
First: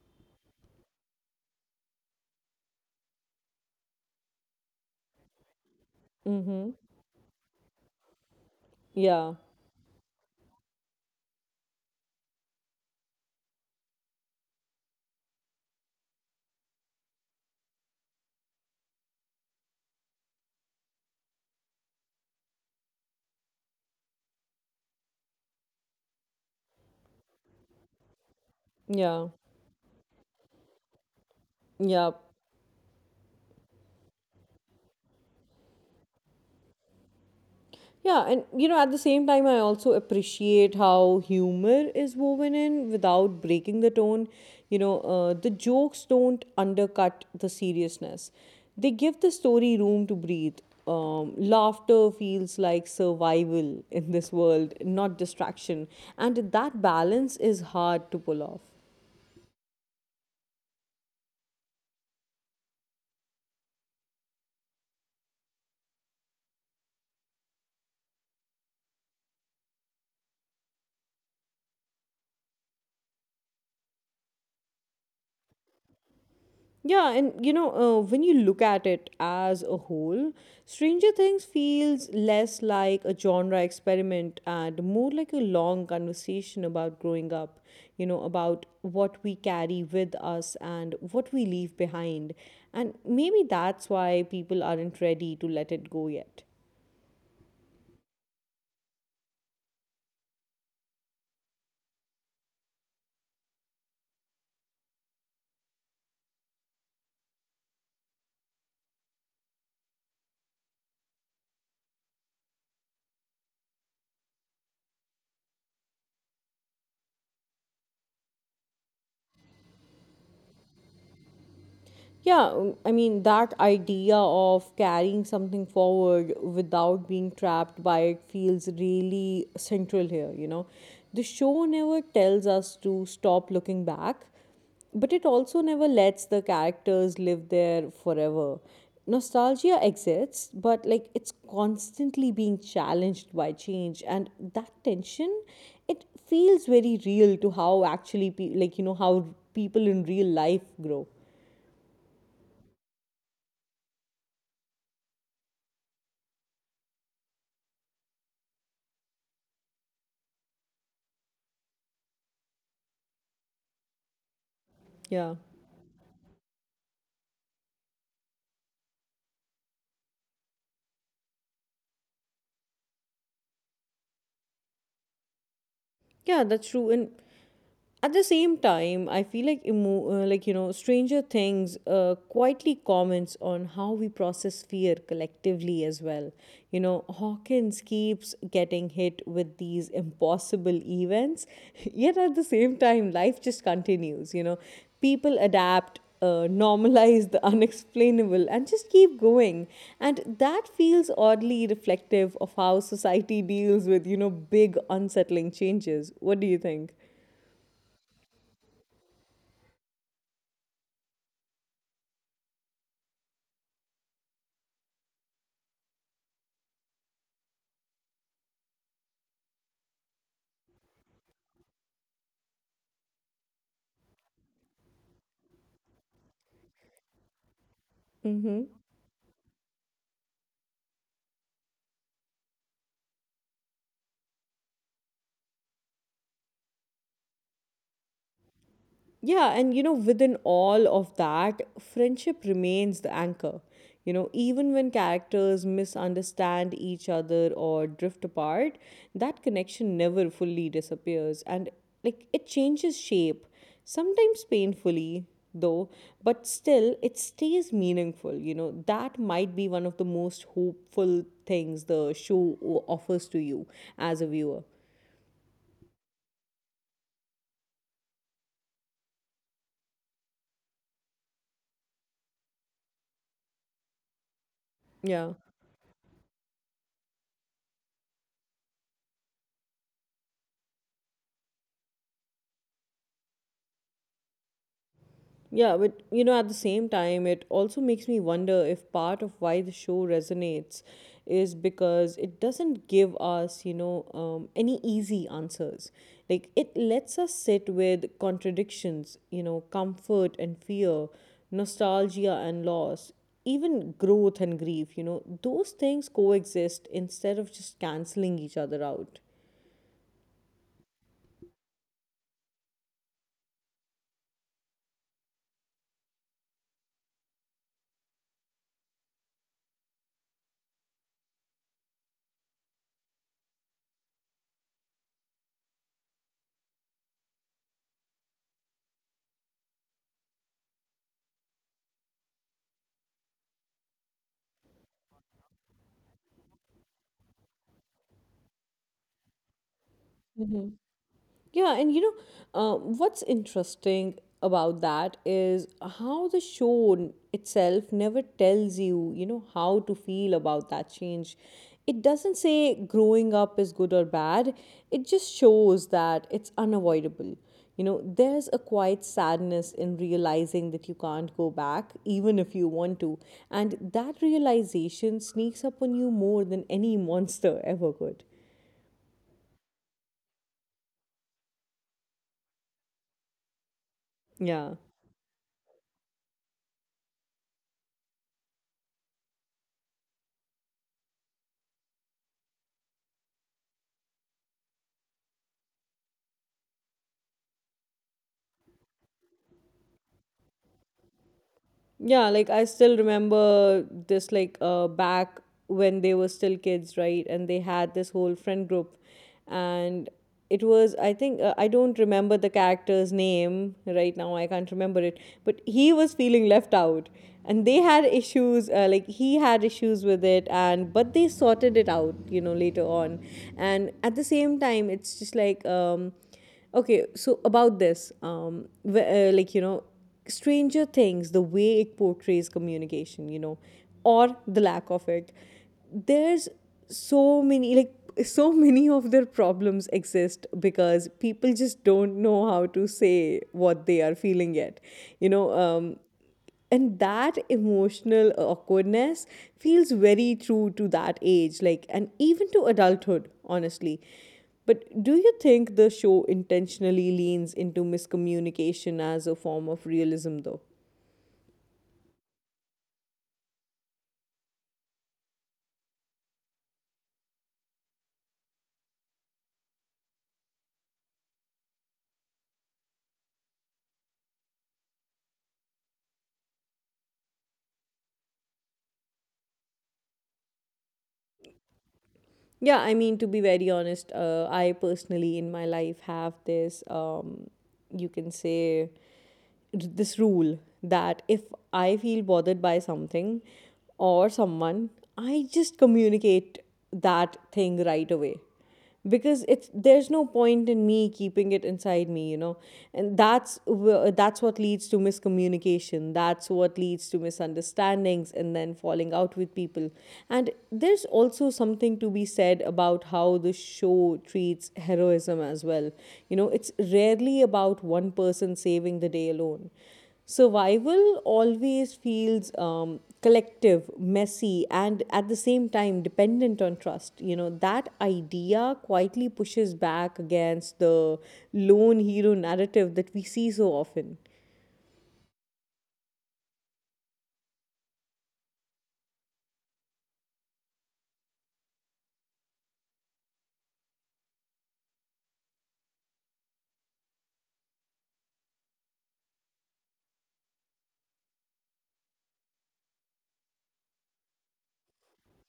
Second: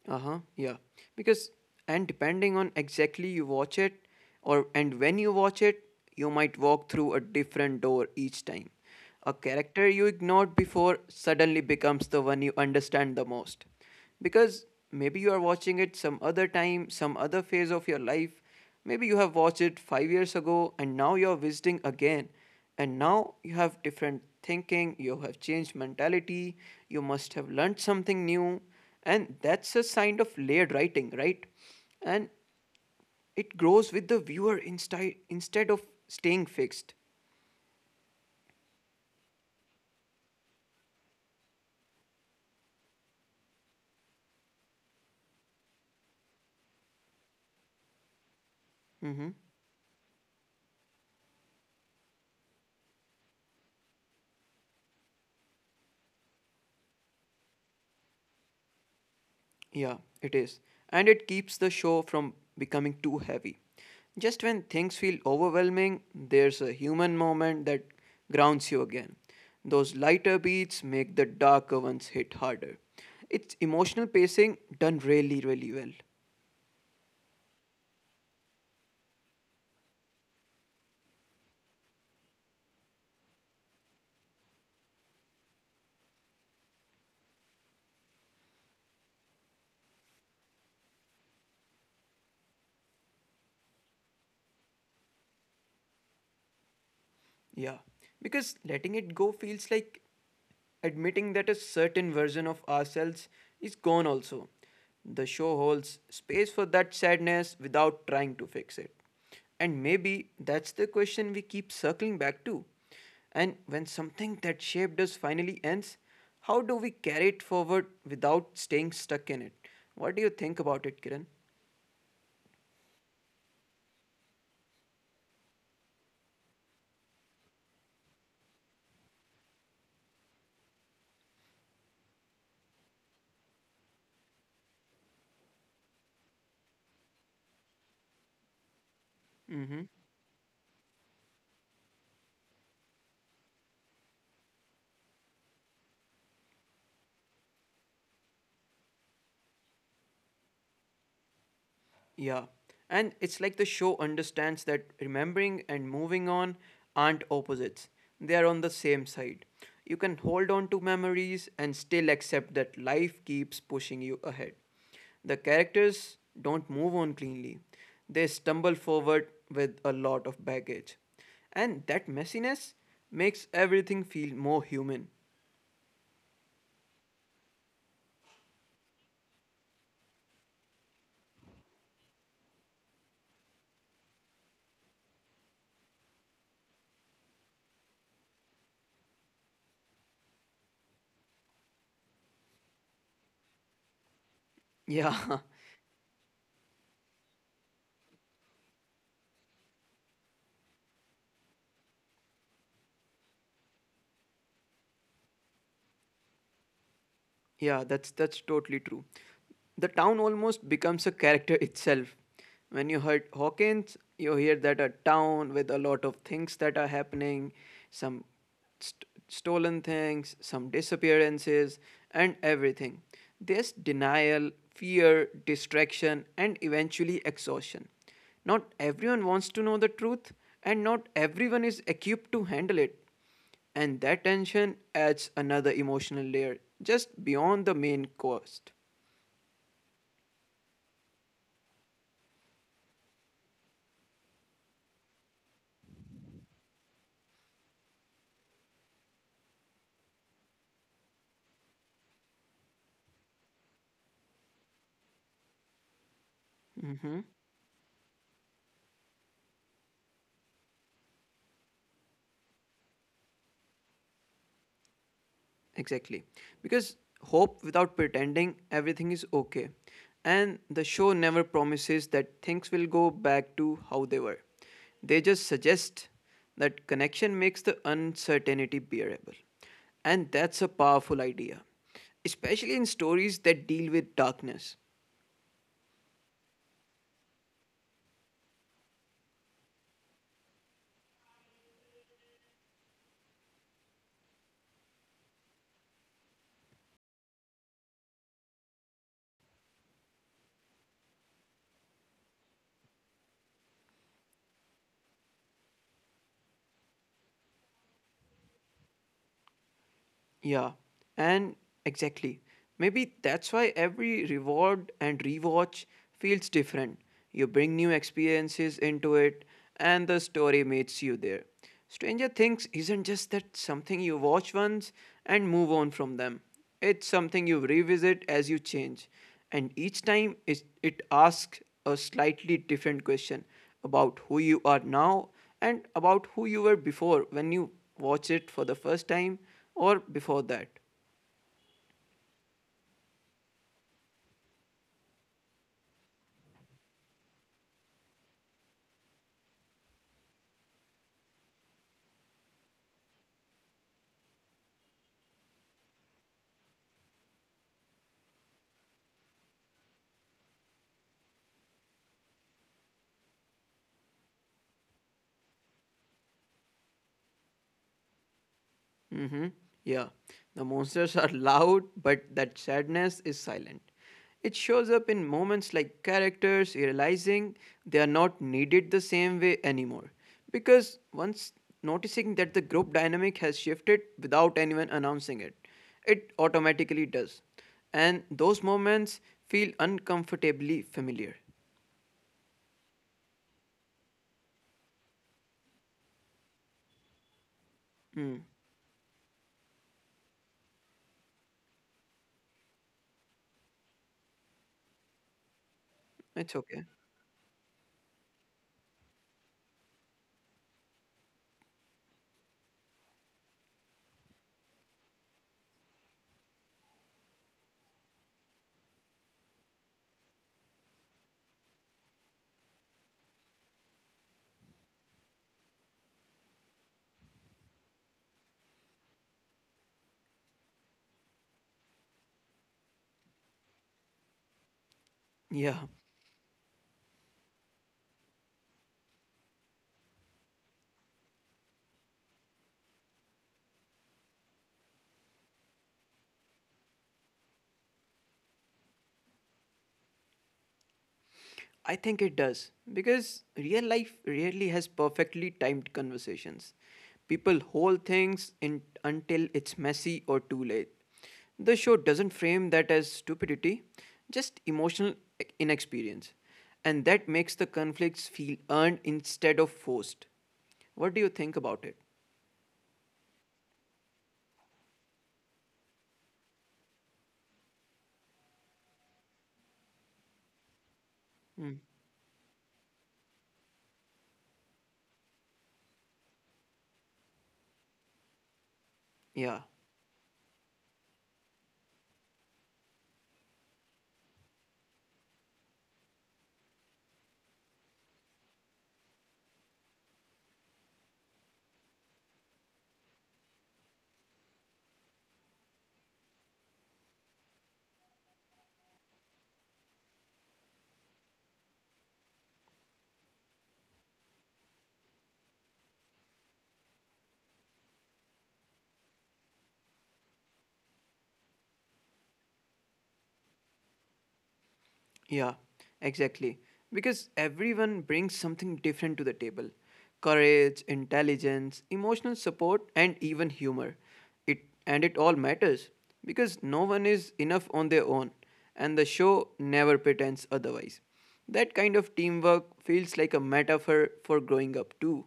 Uh-huh yeah, because and depending on exactly you watch it or and when you watch it, you might Mm-hmm. walk through a different door each time. A Yeah, character you ignored before suddenly becomes the one you understand the most, because maybe you are watching it some other time, some other phase of your life. Maybe you have watched it 5 years ago and now you're visiting again, and now you have different thinking, you have changed mentality, you must have learned something new. yeah, And that's a sign of layered writing, right? yeah. And it grows with the viewer instead of staying fixed. Yeah, and you know, at the same time, I also appreciate how humor is woven in without breaking the tone. You know, the jokes don't undercut the seriousness, they give the Mm-hmm. story room to breathe. Laughter feels like survival in this world, not distraction. And that balance is hard to pull off. Yeah, it is. And it keeps the show from becoming too heavy. Just when things feel overwhelming, there's a human moment that grounds you again. Those lighter beats make the darker ones hit harder. It's emotional pacing done really, really well. Yeah, and you know, when you look at it as a whole, Stranger Things feels less like a genre experiment and more like a long conversation about growing up, you know, about what we carry with us and what we leave behind. And maybe that's why people aren't ready to let it go yet. Yeah, because letting it go feels like admitting that a certain version of ourselves is gone also. The show holds space for that sadness without trying to fix it. And maybe that's the question we keep circling back to. And when something that shaped us finally ends, how do we carry it forward without staying stuck in it? What do you think about it, Kiran? Yeah, I mean, that idea of carrying something forward without being trapped by it feels really central here, you know. The show never tells us to stop looking back, but it also never lets the characters live there forever. Nostalgia Mm-hmm. exists, but like it's constantly being challenged by change, and that tension, it feels very real to how actually, like, you know, how people in real life grow. Yeah. And it's like the show understands that remembering and moving on aren't opposites, they are on the same side. You can hold on to memories and still accept that life keeps pushing you ahead. Yeah. The characters don't move on cleanly, they stumble forward with a lot of baggage. And that messiness makes everything feel more human. Yeah, that's true. And at the same time, I feel like like, you know, Stranger Things quietly comments on how we process fear collectively as well, you know. Hawkins keeps getting hit with these impossible events yet at the same time life just continues, you know, people Yeah. adapt, normalize the unexplainable and just keep going, and that feels oddly reflective of how society deals with, you know, big unsettling changes. What do you think? Yeah, that's totally true. The town almost becomes a character itself. When you heard Hawkins, you hear that a town with a lot of things that are happening, some stolen things, some disappearances, and everything. There's denial, fear, distraction, and eventually exhaustion. Mm-hmm. Not everyone wants to know the truth, and not everyone is equipped to handle it. And that tension adds another emotional layer just beyond the main cost. Yeah, and you know, within all of that, friendship remains the anchor. You know, even when characters misunderstand each other or drift apart, that connection never fully disappears and like it changes shape, sometimes painfully though, but still it Hmm. stays meaningful. You know, that might be one of the most hopeful things the show offers to you as a viewer. Exactly. Because hope without pretending everything is okay. And the show never promises that things will go back to how they were. They Yeah. just suggest that connection makes the uncertainty bearable. And that's a powerful idea, especially in stories that deal with darkness. Yeah, but you know, at the same time, it also makes me wonder if part of why the show resonates is because it doesn't give us, any easy answers. Like, it lets us sit with contradictions, you know, comfort and fear, nostalgia and loss, even growth and grief, you know, those things coexist instead of just canceling each other out. Yeah, and exactly. Maybe that's why every reward and rewatch feels different. You bring new experiences into it, and the story meets you there. Stranger Things isn't just that something you watch once and move on from them. It's something you revisit as you change, and each time it asks a slightly different question about who you are now and about who you were before when you watch it for the first time or before that. Yeah, and what's interesting about that is how the show itself never tells you, you know, how to feel about that change. It doesn't say growing up is good or bad, it just shows that it's unavoidable. You know, there's a quiet sadness in realizing that you can't go back, even if you want to. And that realization sneaks up on you more than any monster ever could. Hmm. Yeah, the monsters are loud, but that sadness is silent. Yeah. It shows up in moments like characters realizing they are not needed the same way anymore. Because once noticing that the group dynamic has shifted without anyone announcing it, it automatically does. And those moments feel uncomfortably familiar. Yeah, like I still remember this like back when they were still kids, right? And they had this whole Hmm, friend group, and it was, I think, I don't remember the character's name right now. I can't remember it, but he was feeling left it's okay. out, and they had issues, like he had issues with it, and but they sorted it out, you know, later on. And at the same time, it's just like okay, so about this, like, you know, Stranger Things, the way it portrays communication, you know, or the lack of it, there's so many like so many of their problems exist because people just don't know how to say what they are feeling yet. You know, um, Yeah. and that emotional awkwardness feels very true to that age, like, and even to adulthood, honestly. But do you think the show intentionally leans into miscommunication as a form of realism though? I think it does because real life rarely has perfectly timed conversations. People hold things in, until it's messy or too late. The show doesn't frame that as stupidity, just emotional inexperience. And that makes the conflicts feel earned instead of forced. What do you think about it? Yeah, I mean, to be very honest, I personally in my life have this, you can say, this rule that if Hmm. I feel bothered by something or someone, I just communicate that thing right away, because it's Yeah. there's no point in me keeping it inside me, you know. And that's what leads to miscommunication, that's what leads to misunderstandings and then falling out with people. And there's also something to be said about how the show treats heroism as well. You know, it's rarely about one person saving the day alone. Survival always feels collective, messy, and at the same time dependent on trust. You know, that idea quietly pushes back against the lone hero narrative that we see so often. Yeah, exactly. Because everyone brings something different to the table: courage, intelligence, emotional support, and even humor. It, and it all matters because no one is enough on their own, and the show never pretends otherwise. That kind of teamwork feels like a metaphor for growing up, too.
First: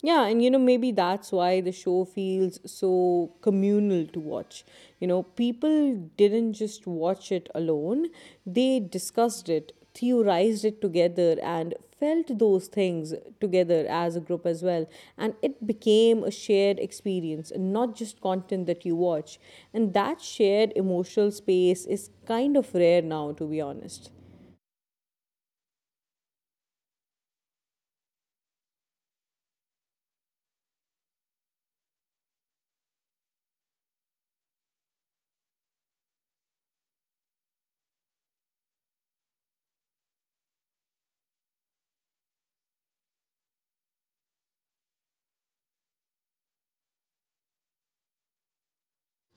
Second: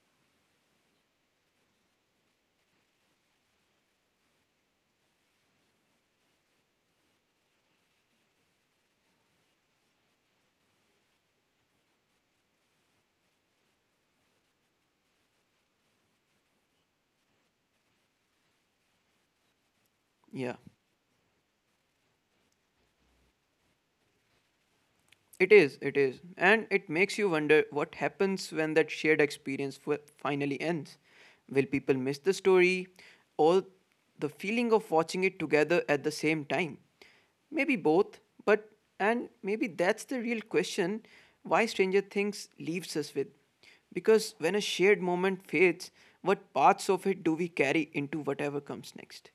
Yeah, and you know, maybe that's why the show feels so communal to watch. You know, people didn't just watch it alone, they discussed it, theorized it together, and felt those things together as a group as well. And it became a shared experience, and not just content that you watch. And that Yeah. shared emotional space is kind of rare now, to be honest. It is, it is. And it makes you wonder what happens when that shared experience finally ends. Will people miss the story or the feeling of watching it together at the same time? Maybe both, but and maybe that's the real question why Stranger Things leaves us with. Because when a shared moment fades, what parts of it do we carry into whatever comes next?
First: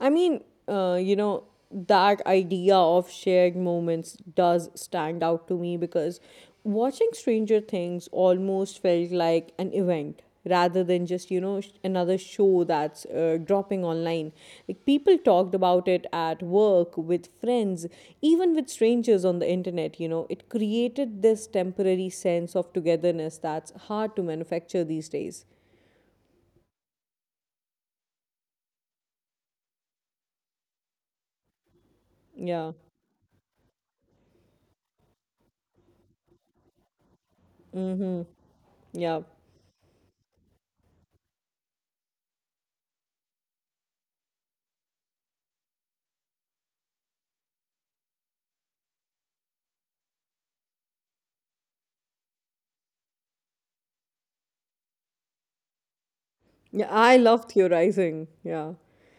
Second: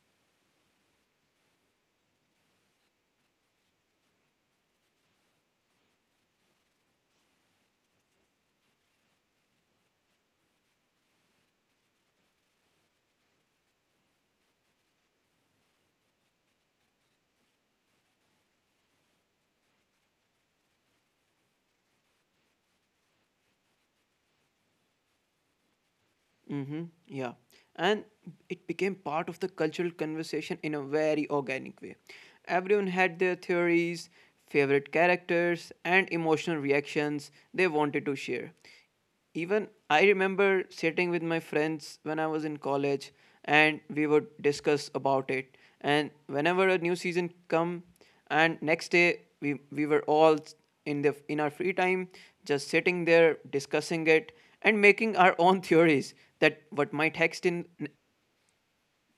I mean, you know, that idea of shared moments does stand out to me because watching Stranger Things almost felt like an event rather than just, you know, another show that's dropping online. Like, people talked about it at work, with friends, even with strangers on the internet, you know. It created this temporary sense of togetherness that's hard to manufacture these days. Mm-hmm. Yeah. And it became part of the cultural conversation in a very organic way. Yeah. Everyone had their theories, favorite characters, and emotional reactions they wanted to Mm-hmm. share. Yeah. Even I remember sitting with my friends when I was in college, and we would discuss about it, and whenever a new season come, and next day we were all in the in our free time just sitting there discussing it and making our own theories that Yeah, what I might love happen. theorizing. Yeah.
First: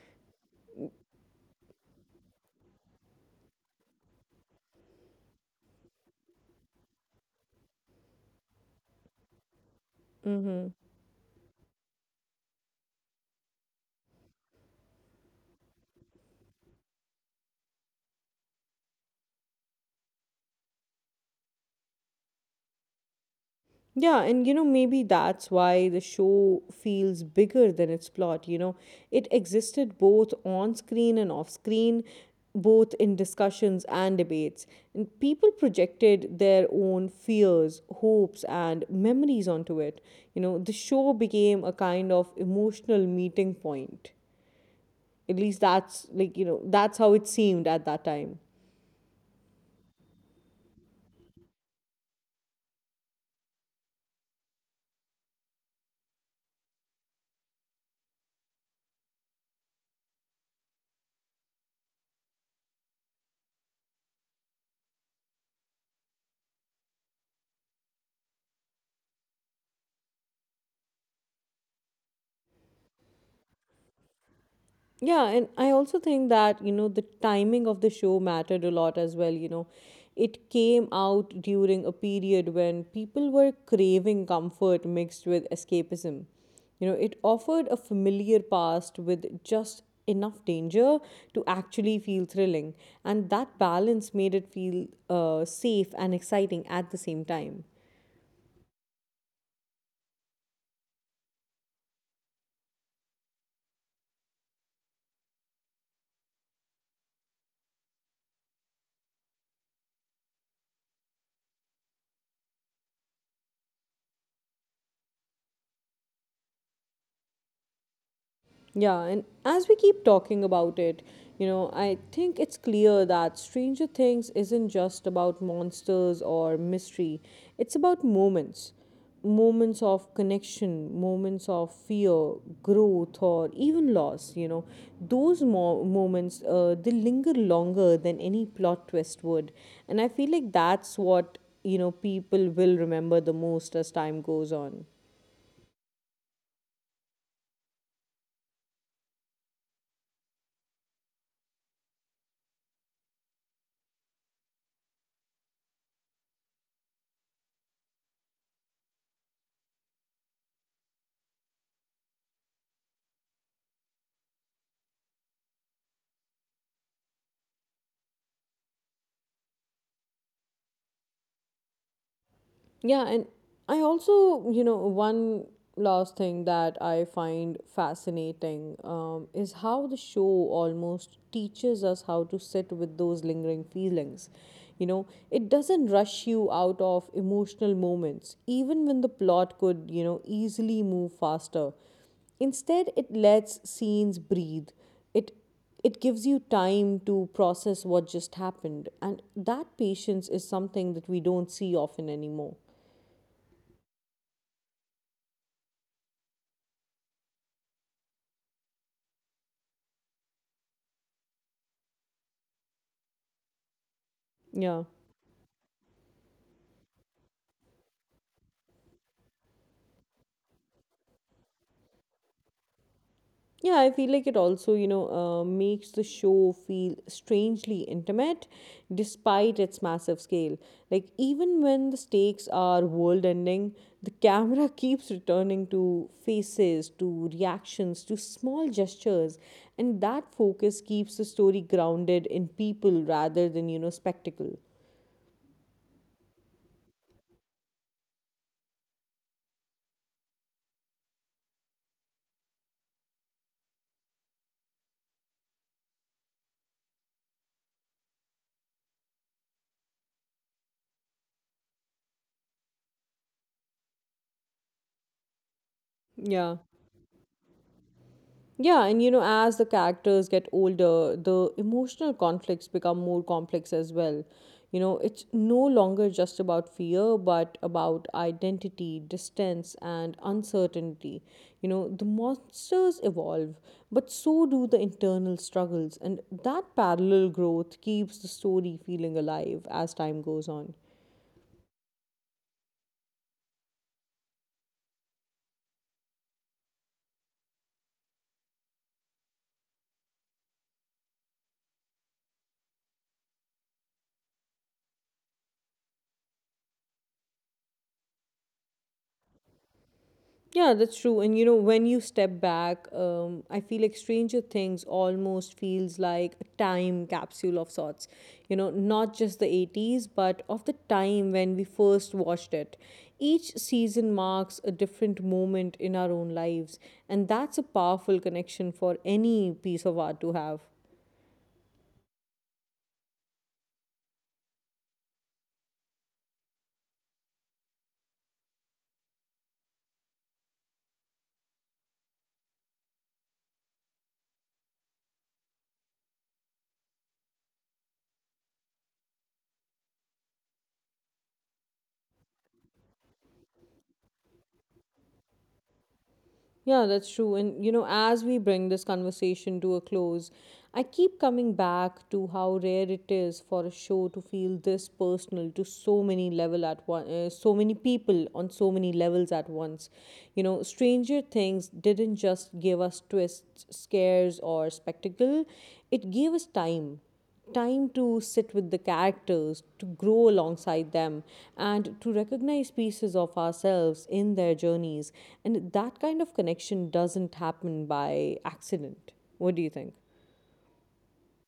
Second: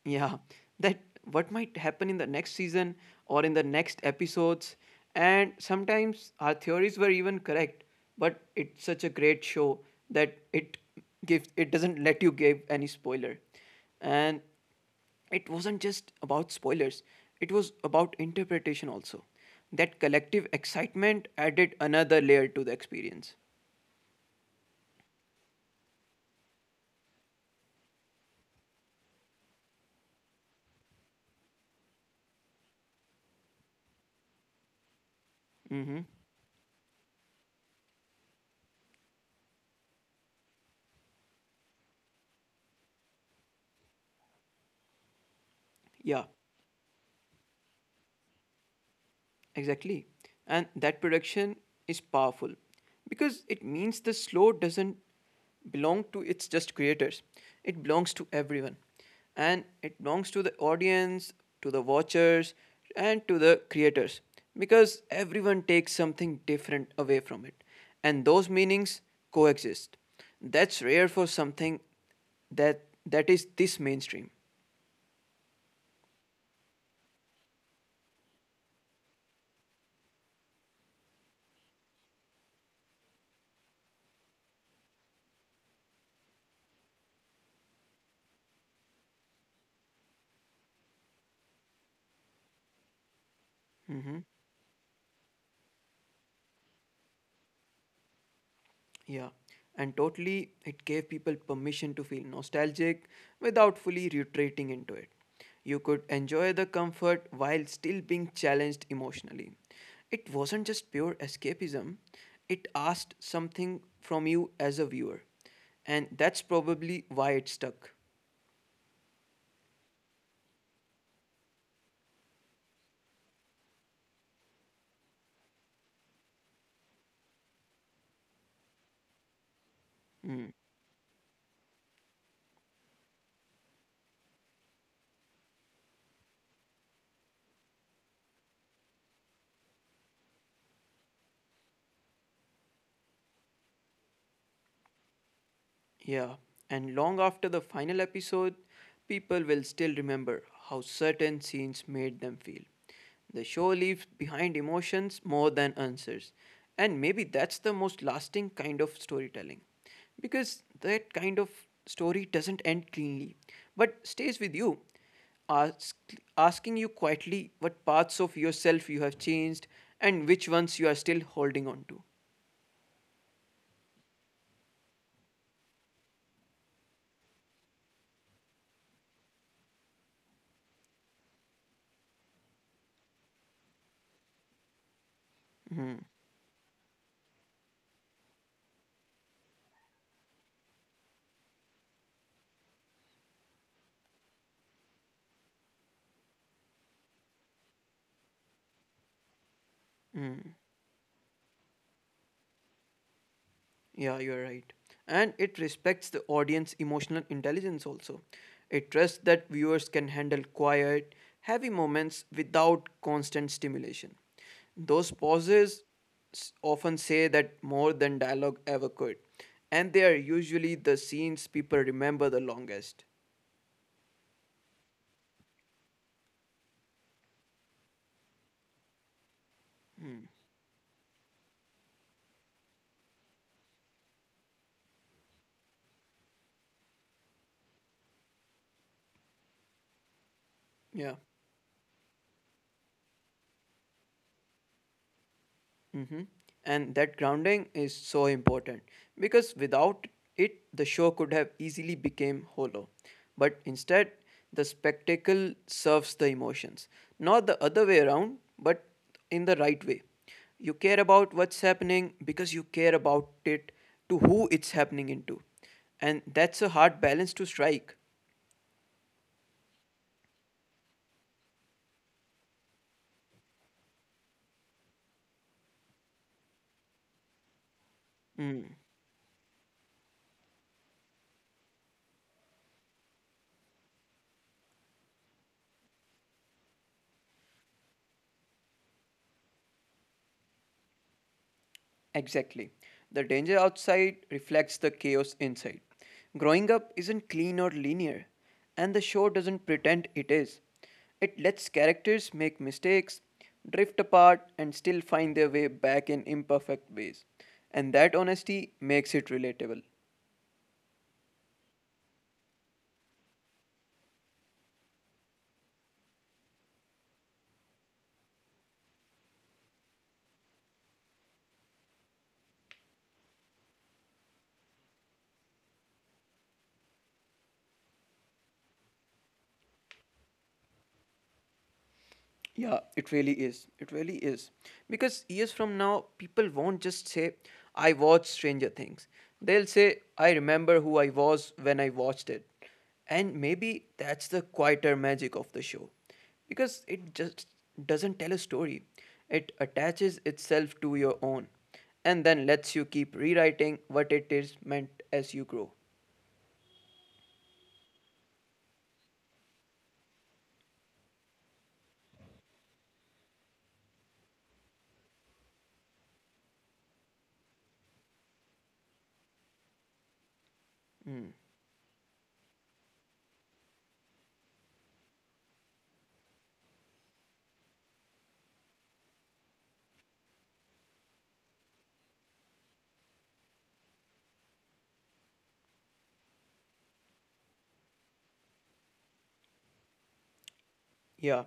Yeah, that what might happen in the next season or in the next episodes. And sometimes our theories were even correct, but it's such a great show that it gives it doesn't let you give any spoiler. And it wasn't just about spoilers, it was about interpretation also. That collective excitement added another layer to the experience. Yeah, and you know, maybe that's why the show feels bigger than its plot. You know, it existed both on screen and off screen, both in discussions and debates. And people Hmm. projected their own fears, hopes, and memories onto it. You know, the show became a kind of emotional meeting point. At least that's Yeah. like, you know, that's how it seemed at that time. Exactly. And that production is powerful because it means the slow doesn't belong to its just creators. It belongs to everyone. And it belongs to the audience, to the watchers, and to the creators because everyone takes something different away from it. And those meanings coexist. That's rare for something that is this mainstream. Yeah, and I also think that, you know, the timing of the show mattered a lot as well. You know, it came out during a period when people were craving comfort mixed with escapism. You know, it offered a familiar past with just enough danger to actually feel thrilling. And that balance Mm-hmm. made it feel safe and exciting at the same time. Yeah, and totally it gave people permission to feel nostalgic without fully retreating into it. You could enjoy the comfort while still being challenged emotionally. It wasn't just pure escapism, it asked something from you as a viewer, and that's probably why it stuck. Yeah, and as we keep talking about it, you know, I think it's clear that Stranger Things isn't just about monsters or mystery, it's about moments. Moments of Hmm. connection, moments of fear, growth, or even loss, you know, those moments they linger longer than any plot twist would, and I feel like that's what people will remember the most as time goes on. Yeah, and long after the final episode, people will still remember how certain scenes made them feel. The show leaves behind emotions more than answers, and maybe that's the most lasting kind of storytelling. Because that kind of story doesn't end cleanly, but stays with you, ask, asking you quietly what parts of yourself you have changed and which ones you are still holding on to. Yeah, and I also, one last thing that I find fascinating is how the show almost teaches us how to sit with those lingering feelings. You know, it doesn't Mm-hmm. rush you out of emotional moments, even when the plot could, you know, easily move faster. Instead, it lets scenes breathe. It it gives you time to process what just happened, and that patience is something that we don't see often anymore. Yeah, you're right. And it respects the audience emotional intelligence also. It trusts that viewers can handle quiet, heavy moments without constant stimulation. Yeah. Those pauses often say that more than dialogue ever could. And they are usually the scenes people remember the longest. Yeah, I feel like it also, makes the show feel strangely intimate despite its massive Hmm. scale. Like, even when the stakes are world ending, the camera keeps returning to faces, to reactions, to small gestures. And that focus keeps Yeah. the story grounded in people rather than, you know, spectacle. Mm-hmm. And that grounding is so important because without it, the show could have easily become hollow. But instead, the spectacle serves the emotions, not the other way around, but in the right way. You care about what's happening because you care about it to who it's happening into, and Yeah. that's a hard balance to strike. Yeah, and you know, as the characters get older, the emotional conflicts become more complex as well. You know, it's no longer just about fear, but about identity, distance, and uncertainty. You know, the monsters evolve, but so do the internal struggles, and that parallel growth keeps the story feeling alive as time goes on. Exactly. The danger outside reflects the chaos inside. Growing up isn't clean or linear, and the show doesn't pretend it is. It lets characters make mistakes, drift apart, and still find their way back in imperfect ways. And that honesty makes it relatable. Yeah, that's true. And you know, when you step back, I feel like Stranger Things almost feels like a time capsule of sorts. You know, not just the 80s, but of the time when we first watched it. Each season marks a different moment in our own lives, and that's a powerful connection for any piece of art to have. Yeah, it really is. It really is. Because years from now, people won't just say, I watched Stranger Things. They'll say, I remember who I was when I watched it. And maybe that's the quieter magic of the show. Because it just doesn't tell a story, it attaches itself to your own and then lets you keep rewriting what it is meant as you grow. Yeah, that's true. And, you know, as we bring this conversation to a close, I keep coming back to how rare it is for a show to feel this personal to so many people on so many levels at once. You know, Stranger Hmm. Things didn't just give us twists, scares, or spectacle; it gave us time to sit with the characters, to grow alongside them, and to recognize pieces of ourselves in their journeys. And that kind of connection doesn't happen by accident. What do you think? Yeah,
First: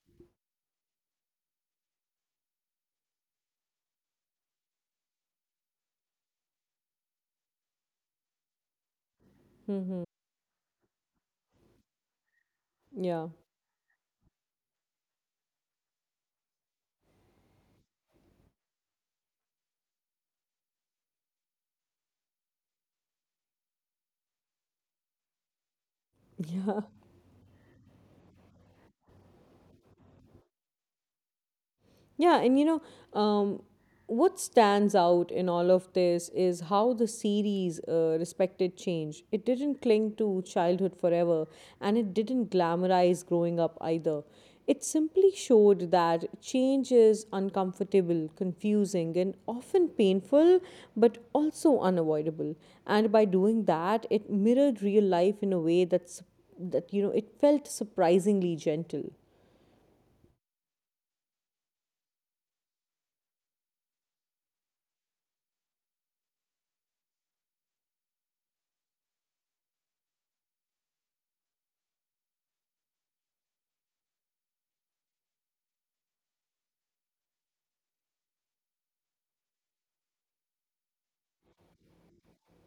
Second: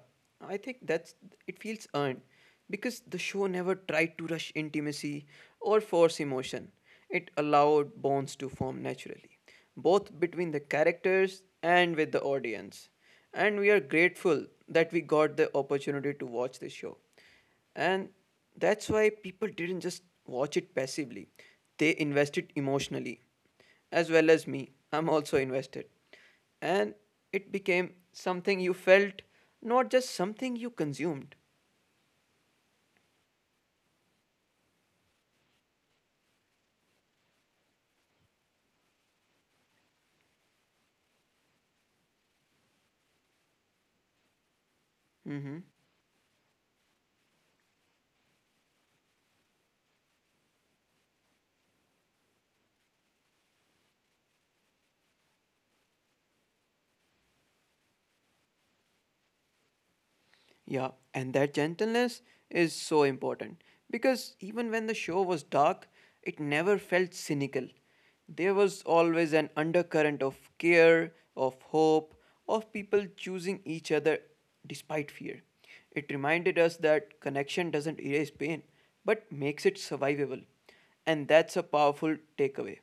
I think that's it feels earned because the show never tried to rush intimacy or force emotion. It allowed bonds to form naturally, both between the characters and with the audience. Yeah. And we are grateful that we got the opportunity to watch this show. And that's why people didn't just watch it passively, they invested emotionally. As well as me, I'm also invested, and Yeah. it became something you felt, not just something you consumed. Yeah, and what stands out in all of this is how the series respected change. It didn't cling to childhood forever, and it didn't glamorize growing up either. It simply Hmm. showed that change is uncomfortable, confusing, and often painful, but also unavoidable. And by doing that, it mirrored real life in a way that you know it felt surprisingly gentle. Yeah, and that gentleness is so important because even when the show was dark, it never felt cynical. There was always an undercurrent of care, of hope, of people choosing each other despite fear. It reminded us that connection doesn't erase pain, but makes it survivable. And that's a powerful takeaway.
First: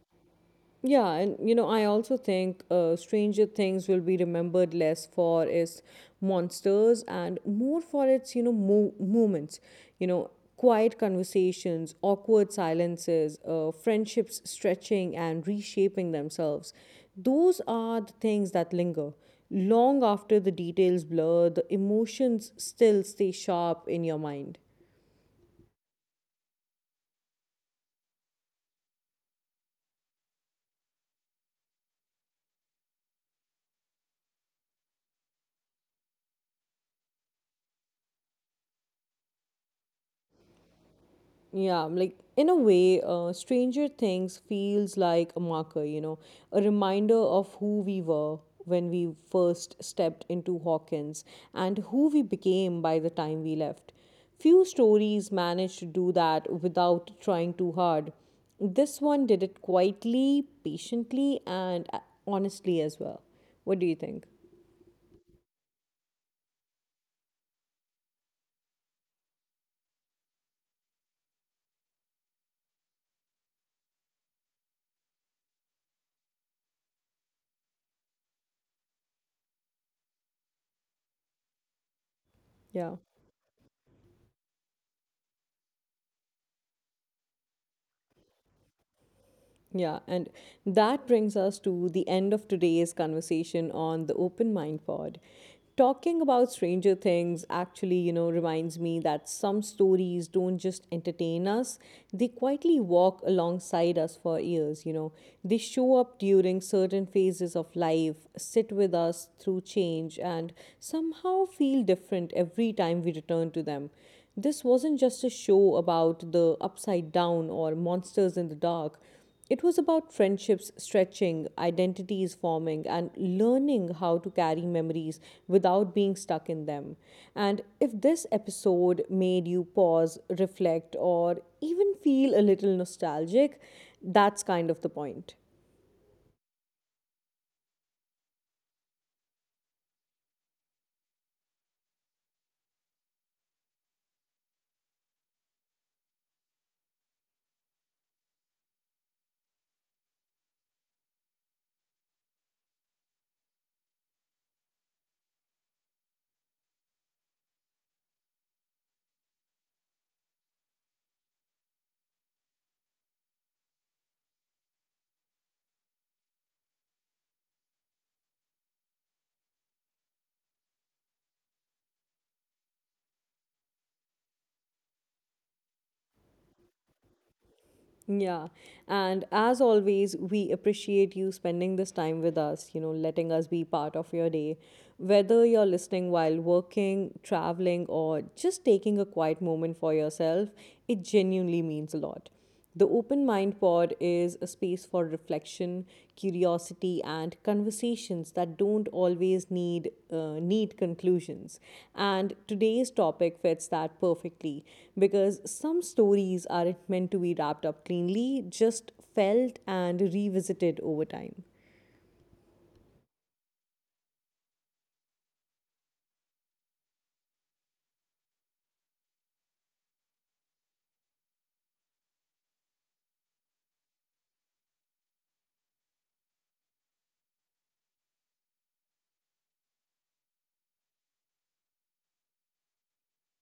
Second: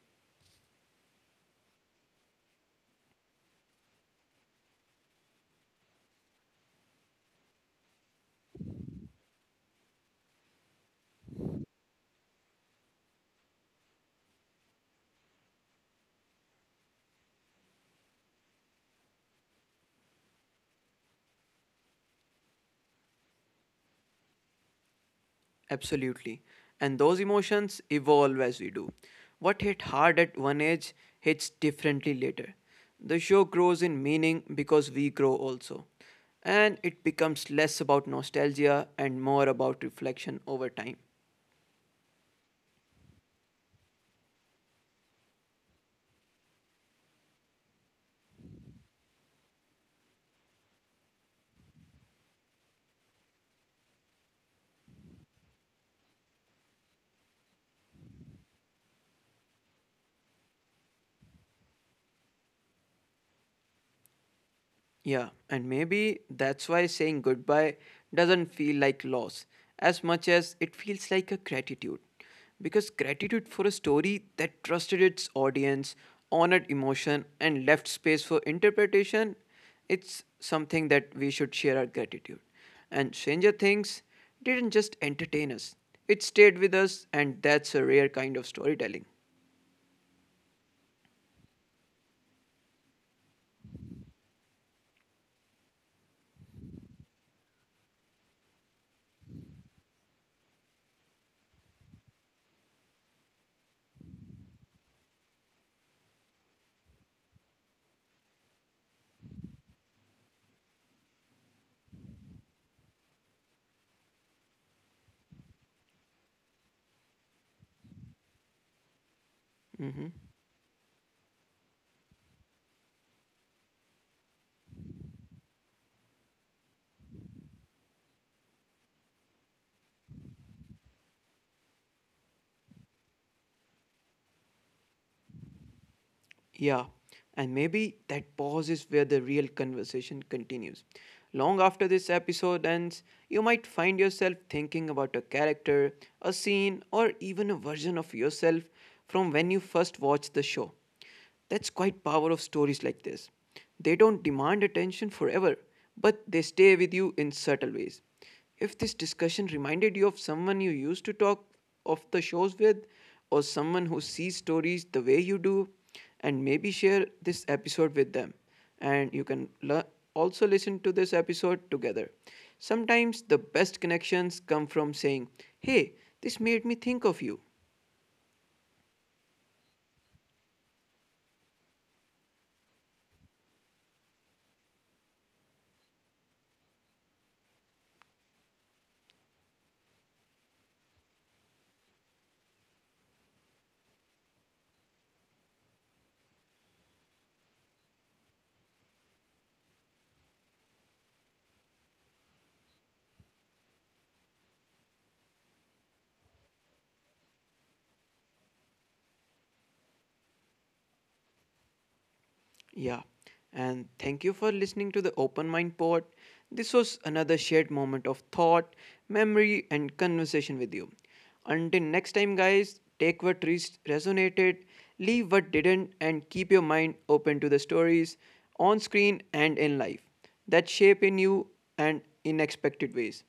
Yeah, and you know, I also think Stranger Things will be remembered less for its monsters and more for its, you know, moments. You know, quiet conversations, awkward silences, friendships stretching and reshaping themselves. Those are the things that linger. Long after the details blur, the emotions still stay sharp in your mind. Absolutely. And those emotions evolve as we do. What hit hard at one age hits differently later. The show grows in meaning because we grow also. And it becomes less about nostalgia and more about reflection over time. Yeah, like in a way, Stranger Things feels like a marker, you know, a reminder of who we were when we first stepped into Hawkins and who we became by the time we left. Few stories manage to do that without trying too hard. This one did it quietly, patiently, and honestly as well. What do you think? Yeah, and maybe that's why saying goodbye doesn't feel like loss as much as it feels like a gratitude. Because gratitude for a story that trusted its audience, honored emotion, and left space for interpretation, it's something that we should share our gratitude. Yeah. And Stranger Things didn't just entertain us, it stayed with us, and that's a rare kind of storytelling. Yeah, and that brings us to the end of today's conversation on the Open Mind Pod. Talking about Stranger Things actually, you know, reminds me that some stories don't just entertain us, they quietly walk alongside us for years, you know. They show up during certain phases of life, sit with us through change, and somehow feel different every time we return to them. This wasn't just a show about the upside down or monsters in the dark. It was Mm-hmm. about friendships stretching, identities forming, and learning how to carry memories without being stuck in them. And if this episode made you pause, reflect, or even feel a little nostalgic, that's kind of the point. Yeah, and maybe that pause is where the real conversation continues. Long after this episode ends, you might find yourself thinking about a character, a scene, or even a version of yourself from when you first watched the show. That's quite power of stories like this. They don't demand attention forever, but they stay with you in subtle ways. If this discussion reminded you of someone you used to talk of the shows with, or someone who sees stories the way you do, and maybe share this episode with them. And you can also listen to this episode together. Sometimes the best connections come from saying, Hey, this made me think of you. Yeah. And as always, we appreciate you spending this time with us, you know, letting us be part of your day. Whether you're listening while working, traveling, or just taking a quiet moment for yourself, it genuinely means a lot. The Open Mind Pod is a space for reflection, curiosity, and conversations that don't always need conclusions. And today's topic fits that perfectly because some stories aren't meant to be wrapped up cleanly, just felt and revisited over time. Yeah. And thank you for listening to the Open Mind Pod. This was another shared moment of thought, memory, and conversation with you. Until next time, guys, take what resonated, leave what didn't, and keep your mind open to the stories on screen and in life that shape in you and in expected ways.